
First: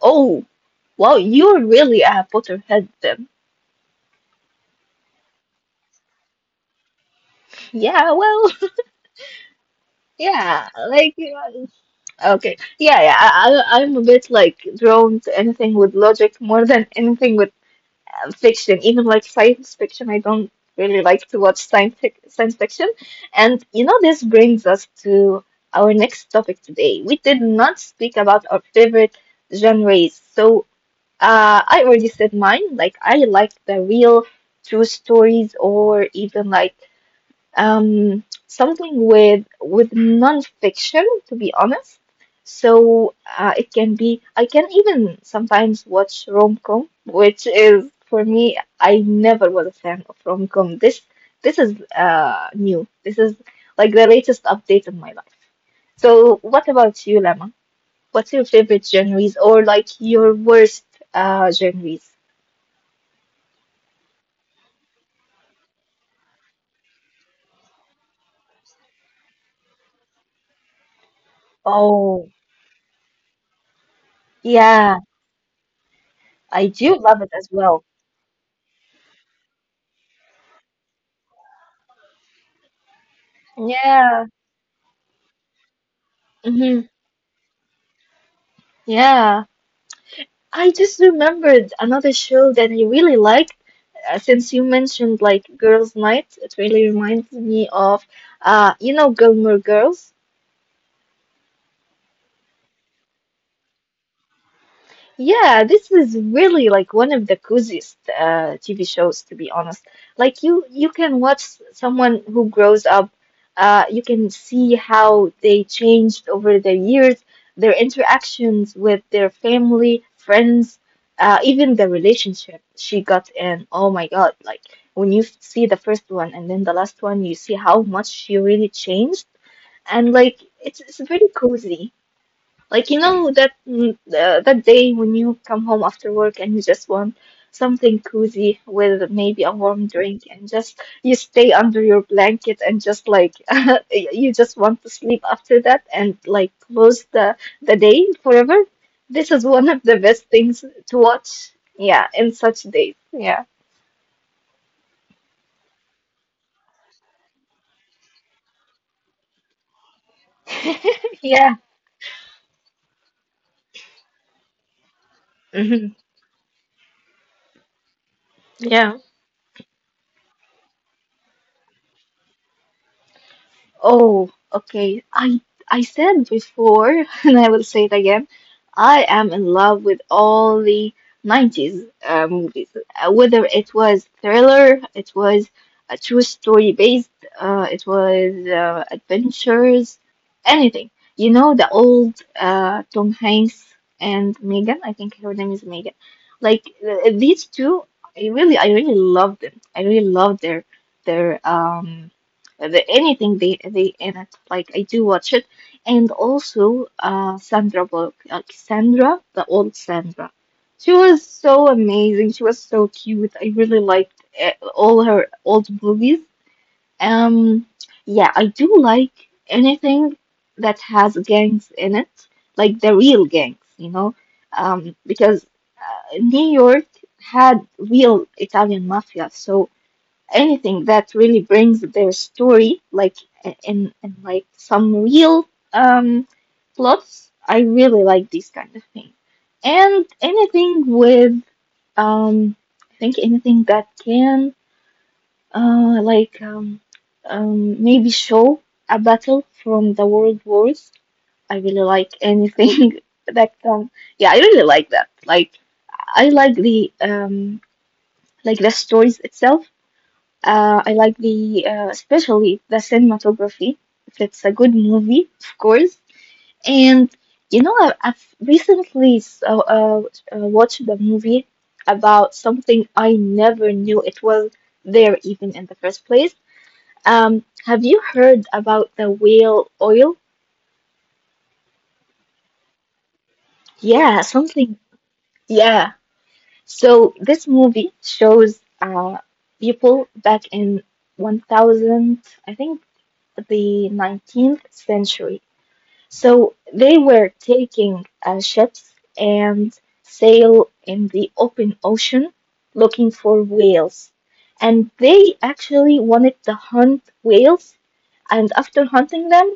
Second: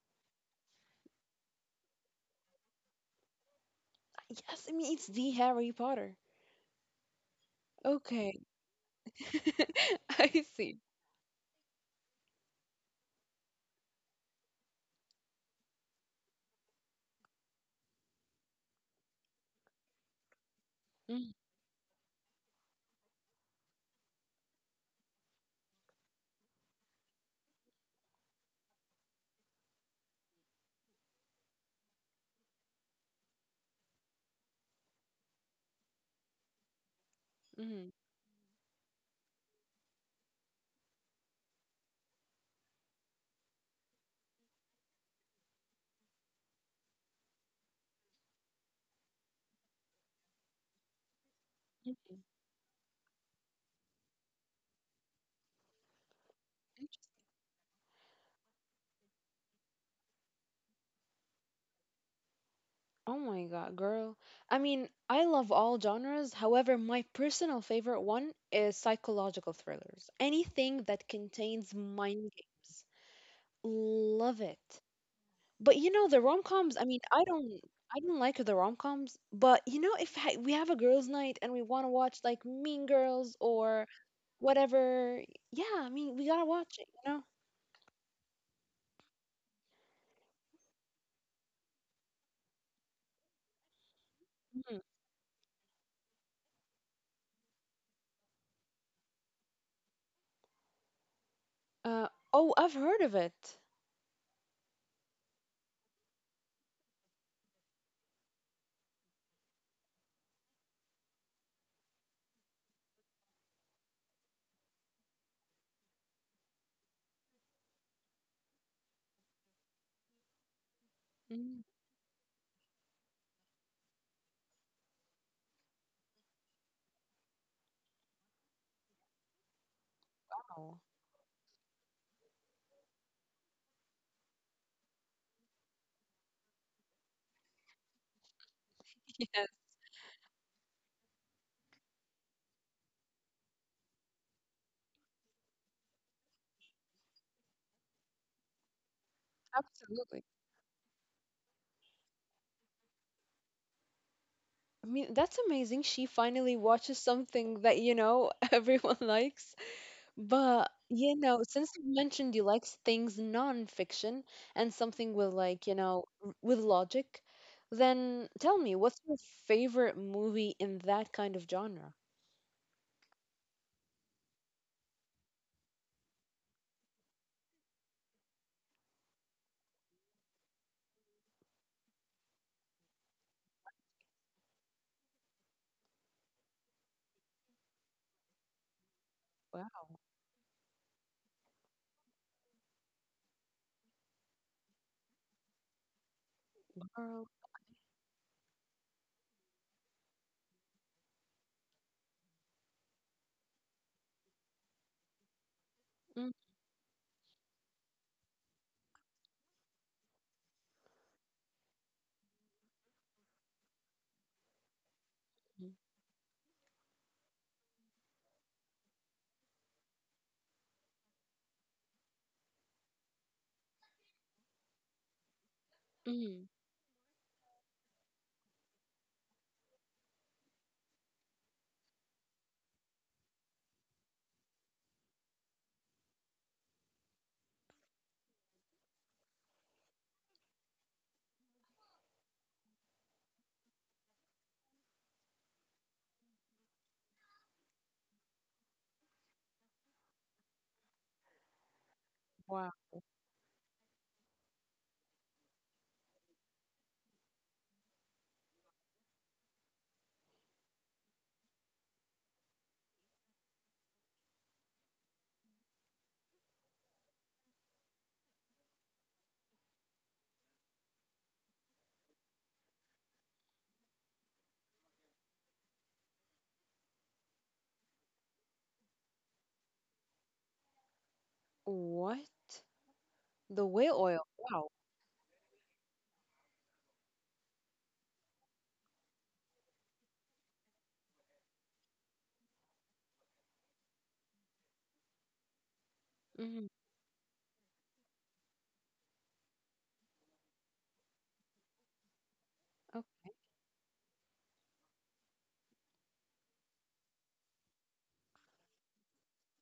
[SPEAKER 1] Oh, wow, you're really a Potterhead then.
[SPEAKER 2] Yes, I mean, it's the Harry Potter.
[SPEAKER 1] Yeah,
[SPEAKER 2] Okay.
[SPEAKER 1] well,
[SPEAKER 2] I see.
[SPEAKER 1] yeah, like, yeah, okay, yeah, yeah. I, I I'm a bit like drawn to anything with logic more than anything with fiction, even like science fiction. I don't really like to watch science fic science fiction. And you know, this brings us to our next topic today. We did not speak about our favorite genres. So uh, I already said mine. Like I like the real true stories or even like
[SPEAKER 2] Mm-hmm.
[SPEAKER 1] um, something with with nonfiction, to be honest. So uh, it can be. I can even sometimes watch rom-com, which is for me. I never was a fan of rom-com. This this is uh, new. This is like the latest update in my life. So what about you, Lama? What's your favorite genres or like your worst uh, genres?
[SPEAKER 2] Oh my God, girl. I mean, I love all genres. However, my personal favorite one is psychological thrillers. Anything that contains mind
[SPEAKER 1] Oh,
[SPEAKER 2] games. Love it.
[SPEAKER 1] yeah,
[SPEAKER 2] But you know the
[SPEAKER 1] I
[SPEAKER 2] rom-coms, I mean,
[SPEAKER 1] do
[SPEAKER 2] I
[SPEAKER 1] love it as
[SPEAKER 2] don't
[SPEAKER 1] well.
[SPEAKER 2] I don't like the rom-coms, but you know if ha we have a girls' night and we want to watch like Mean Girls or
[SPEAKER 1] Yeah.
[SPEAKER 2] whatever, yeah, I mean, we gotta watch it,
[SPEAKER 1] Mm-hmm.
[SPEAKER 2] you know?
[SPEAKER 1] Yeah. I just remembered another show that I really liked. Uh, since you
[SPEAKER 2] Mhm.
[SPEAKER 1] mentioned like Girls' Night, it really reminds me of, uh, you know, Gilmore Girls.
[SPEAKER 2] Uh, oh, I've heard of it.
[SPEAKER 1] Yeah, this is really like one of the coziest uh, T V shows, to be honest. Like you, you can watch s- someone who grows up. Uh, you can see how they changed over the years, their interactions with their family, friends, uh,
[SPEAKER 2] Mm,
[SPEAKER 1] even the relationship she got in. Oh my God! Like when you f- see the first one and then the last one, you see how much she really changed, and like it's
[SPEAKER 2] wow.
[SPEAKER 1] it's very cozy. Like you know that mm, uh, that day when you come home after work and you just want something cozy with maybe
[SPEAKER 2] Yes,
[SPEAKER 1] a warm drink and just you stay under your blanket and just like y- you just want to sleep after that and like close the the day forever. This is one of the
[SPEAKER 2] absolutely.
[SPEAKER 1] best things to watch. Yeah, in such days. Yeah.
[SPEAKER 2] I mean, that's amazing. She finally watches something that, you know, everyone likes. But you know,
[SPEAKER 1] Yeah.
[SPEAKER 2] since you mentioned you like things non-fiction and something with like, you know,
[SPEAKER 1] Hmm.
[SPEAKER 2] r- with logic, then tell me, what's your
[SPEAKER 1] Yeah.
[SPEAKER 2] favorite movie in that kind of genre?
[SPEAKER 1] Oh, okay. I I said before, and I will say it again. I am in love with all the nineties uh, movies. Uh, Whether it was thriller, it was a true story based, uh, it was uh,
[SPEAKER 2] Wow.
[SPEAKER 1] adventures, anything. You know, the old uh, Tom Hanks and Megan, I think her name is Megan. Like uh,
[SPEAKER 2] Girl.
[SPEAKER 1] these two, I really, I really love them. I really love their their um the- anything they they in it. Like I do watch it, and
[SPEAKER 2] Mm,
[SPEAKER 1] also uh Sandra Bullock, like Sandra, the old Sandra. She was so amazing. She was so cute. I really liked eh, all her old movies. Um, yeah, I do like anything that has gangs in it, like the real gangs, you know, um, because
[SPEAKER 2] mm,
[SPEAKER 1] New York had real Italian mafia, so anything that really brings their story like in in like some real um plots. I really like these kind of things, and anything with um I think anything that can uh like um um maybe show a battle from the world wars. I really like
[SPEAKER 2] wow.
[SPEAKER 1] anything that can yeah, I really like that. Like I like the um like the stories itself. uh, I like the uh, especially the cinematography. If it's a good movie, of course. And you know, I, I've recently so, uh, uh, uh, watched a movie about something I never knew it was there even in the first place. Um, have you heard about the whale oil?
[SPEAKER 2] What? The whale oil.
[SPEAKER 1] Yeah,
[SPEAKER 2] Wow.
[SPEAKER 1] something. Yeah. So this movie shows uh, people back in one thousand, I think, the nineteenth century.
[SPEAKER 2] Mm-hmm.
[SPEAKER 1] So they were taking uh, ships and sail in the open ocean
[SPEAKER 2] Oh,
[SPEAKER 1] looking for whales. And they actually wanted to hunt whales. And after hunting them,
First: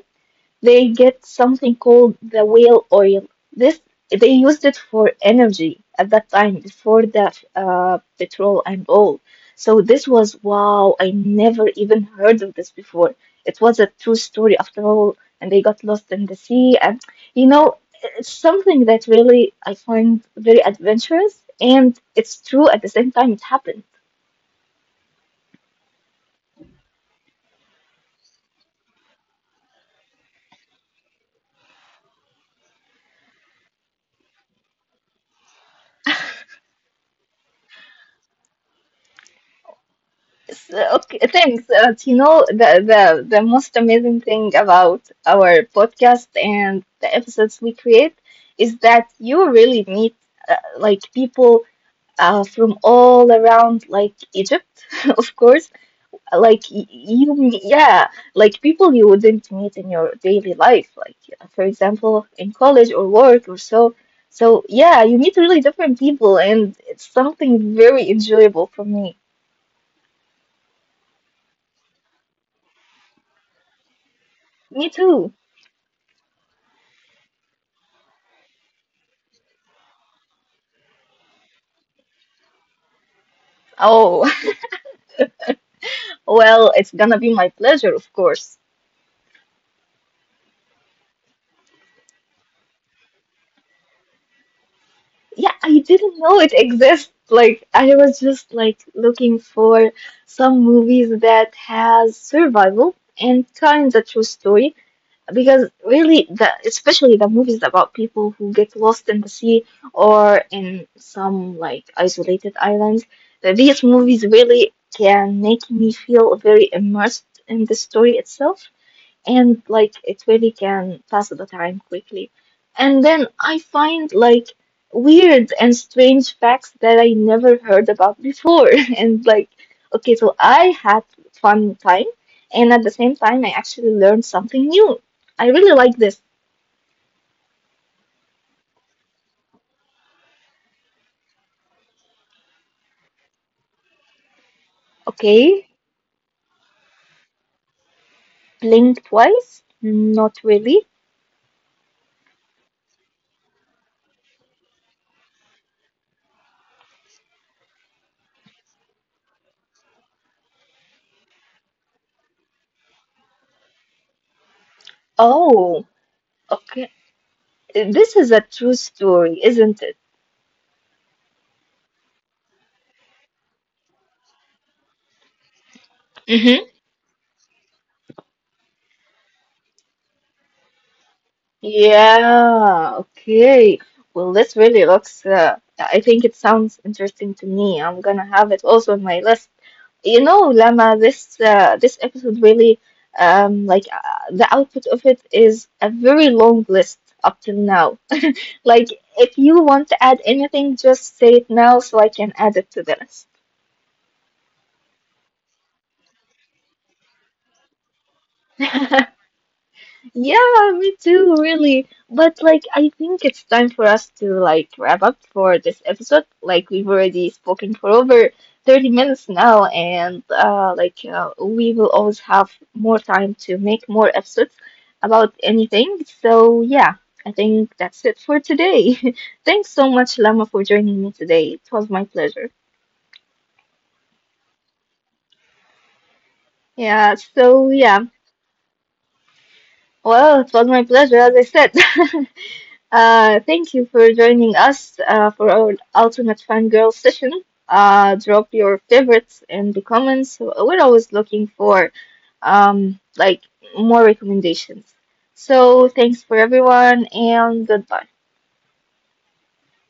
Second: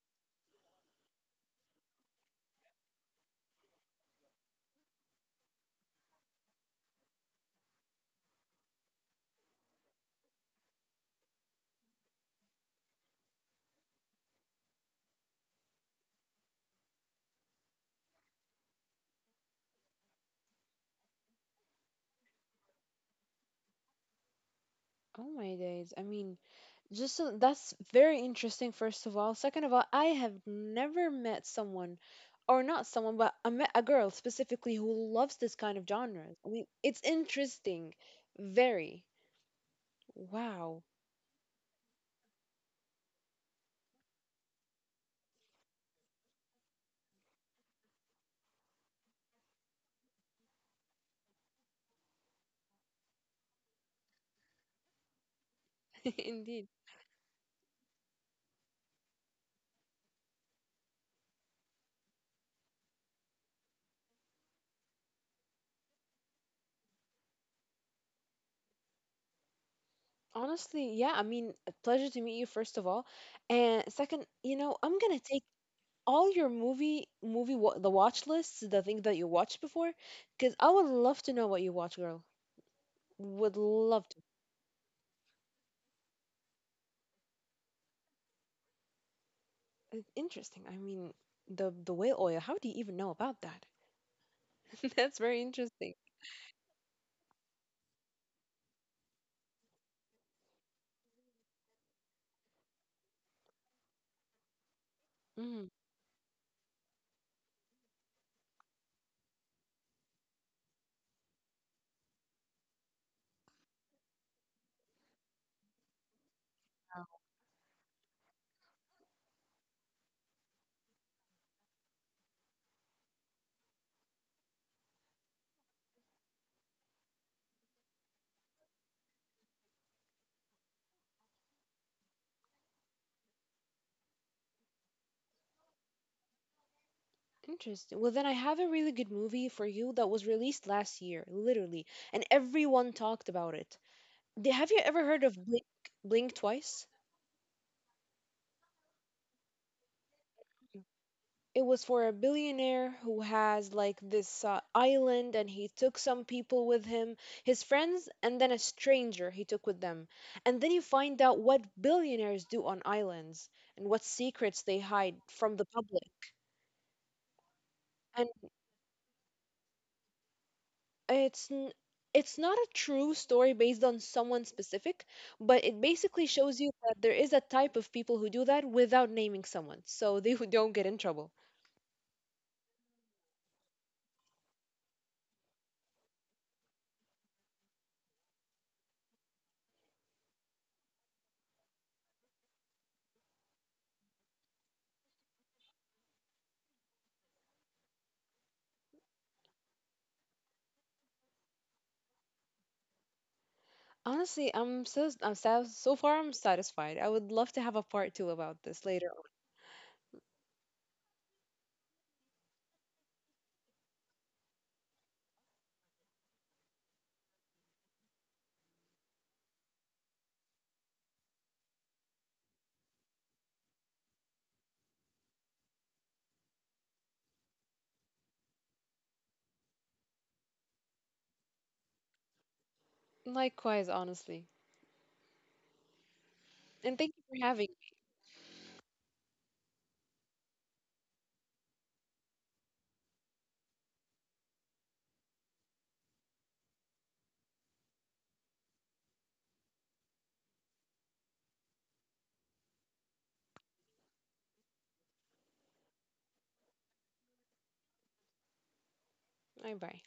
[SPEAKER 1] they get something called the whale oil. This, they used it for energy at that time before the uh, petrol and all. So this was wow! I never even heard of this before. It was a true story after all, and they got lost in the sea. And you know, it's something that really I find very adventurous, and it's true at the same time. It happened.
[SPEAKER 2] oh my days. I mean, Just so- that's very interesting, first of all. Second of all, I have never met someone, or not someone, but I met a girl specifically who loves this kind of genres. I mean, it's interesting. Very.
[SPEAKER 1] So,
[SPEAKER 2] Wow.
[SPEAKER 1] okay, thanks. Uh, you know, the, the, the most amazing thing about our podcast and the episodes we create is that you really meet uh, like people uh, from all around, like Egypt, of course. Like
[SPEAKER 2] Indeed.
[SPEAKER 1] y- you, m- yeah, like people you wouldn't meet in your daily life, like uh, for example, in college or work or so. So yeah, you meet really different people, and it's something very enjoyable for me.
[SPEAKER 2] Honestly, yeah, I mean, a pleasure to meet you, first of all. And second, you know,
[SPEAKER 1] Me
[SPEAKER 2] I'm gonna
[SPEAKER 1] too.
[SPEAKER 2] take all your movie, movie, wa- the watch lists, the things that you watched before, because I would love to know what you watch, girl. Would love to.
[SPEAKER 1] Oh. Well, it's gonna be my pleasure, of course.
[SPEAKER 2] Uh, Interesting. I mean, the the whale oil, how do you even know about that? That's very
[SPEAKER 1] Yeah, I
[SPEAKER 2] interesting.
[SPEAKER 1] didn't know it exists. Like I was just like looking for some movies that has survival and kind of true story,
[SPEAKER 2] Mm,
[SPEAKER 1] because really the, especially the movies about people who get lost in the sea or in some like isolated islands, that these movies really can make me feel very immersed in the story itself, and like it really can pass the time quickly. And then I find like weird and strange facts that I never heard about before. And like, okay, so I had fun time, and at the same time, I actually learned something new. I really like this.
[SPEAKER 2] interesting. Well, then I have a really good movie for you that was released last year, literally, and everyone talked about it. Did- Have you ever heard of Blink
[SPEAKER 1] Okay,
[SPEAKER 2] Blink Twice?
[SPEAKER 1] blink twice? Not really.
[SPEAKER 2] It was for a billionaire who has like this uh, island and he took some people with him, his friends, and then a stranger he took with them. And then you find out what billionaires do on islands and what secrets they hide from the
[SPEAKER 1] Oh,
[SPEAKER 2] public.
[SPEAKER 1] okay. This
[SPEAKER 2] And
[SPEAKER 1] is a true story, isn't
[SPEAKER 2] it's n- it's not a true story based on someone specific, but it basically shows you
[SPEAKER 1] it?
[SPEAKER 2] that there is a type of people who do that without naming someone, so they who don't get in trouble.
[SPEAKER 1] Yeah, okay. Well, this really looks, uh, I think it sounds interesting to me. I'm gonna have it also on my list. You know, Lama, this uh, this episode really, um, like uh, the output of it is a very long list up till now. Like, if you want to add anything, just say it now so I can add it to the list.
[SPEAKER 2] Honestly, I'm so I'm so, so far I'm satisfied. I would love to have a part two about this later.
[SPEAKER 1] Yeah, me too, really. But like, I think it's time for us to like wrap up for this episode. Like, we've already spoken for over thirty minutes now, and uh, like, uh, we will always have more time to make more episodes about anything. So, yeah, I think that's it for today. Thanks so much, Lama, for joining me today. It was my pleasure.
[SPEAKER 2] On. Likewise, honestly. And
[SPEAKER 1] Yeah,
[SPEAKER 2] thank you for
[SPEAKER 1] so
[SPEAKER 2] having me.
[SPEAKER 1] yeah. Well, it was my pleasure, as I said. Uh, thank you for joining us uh, for our Ultimate Fangirl session. Uh, drop your favorites in the comments. We're always looking for um, like more recommendations. So thanks for everyone and goodbye.
[SPEAKER 2] Bye bye.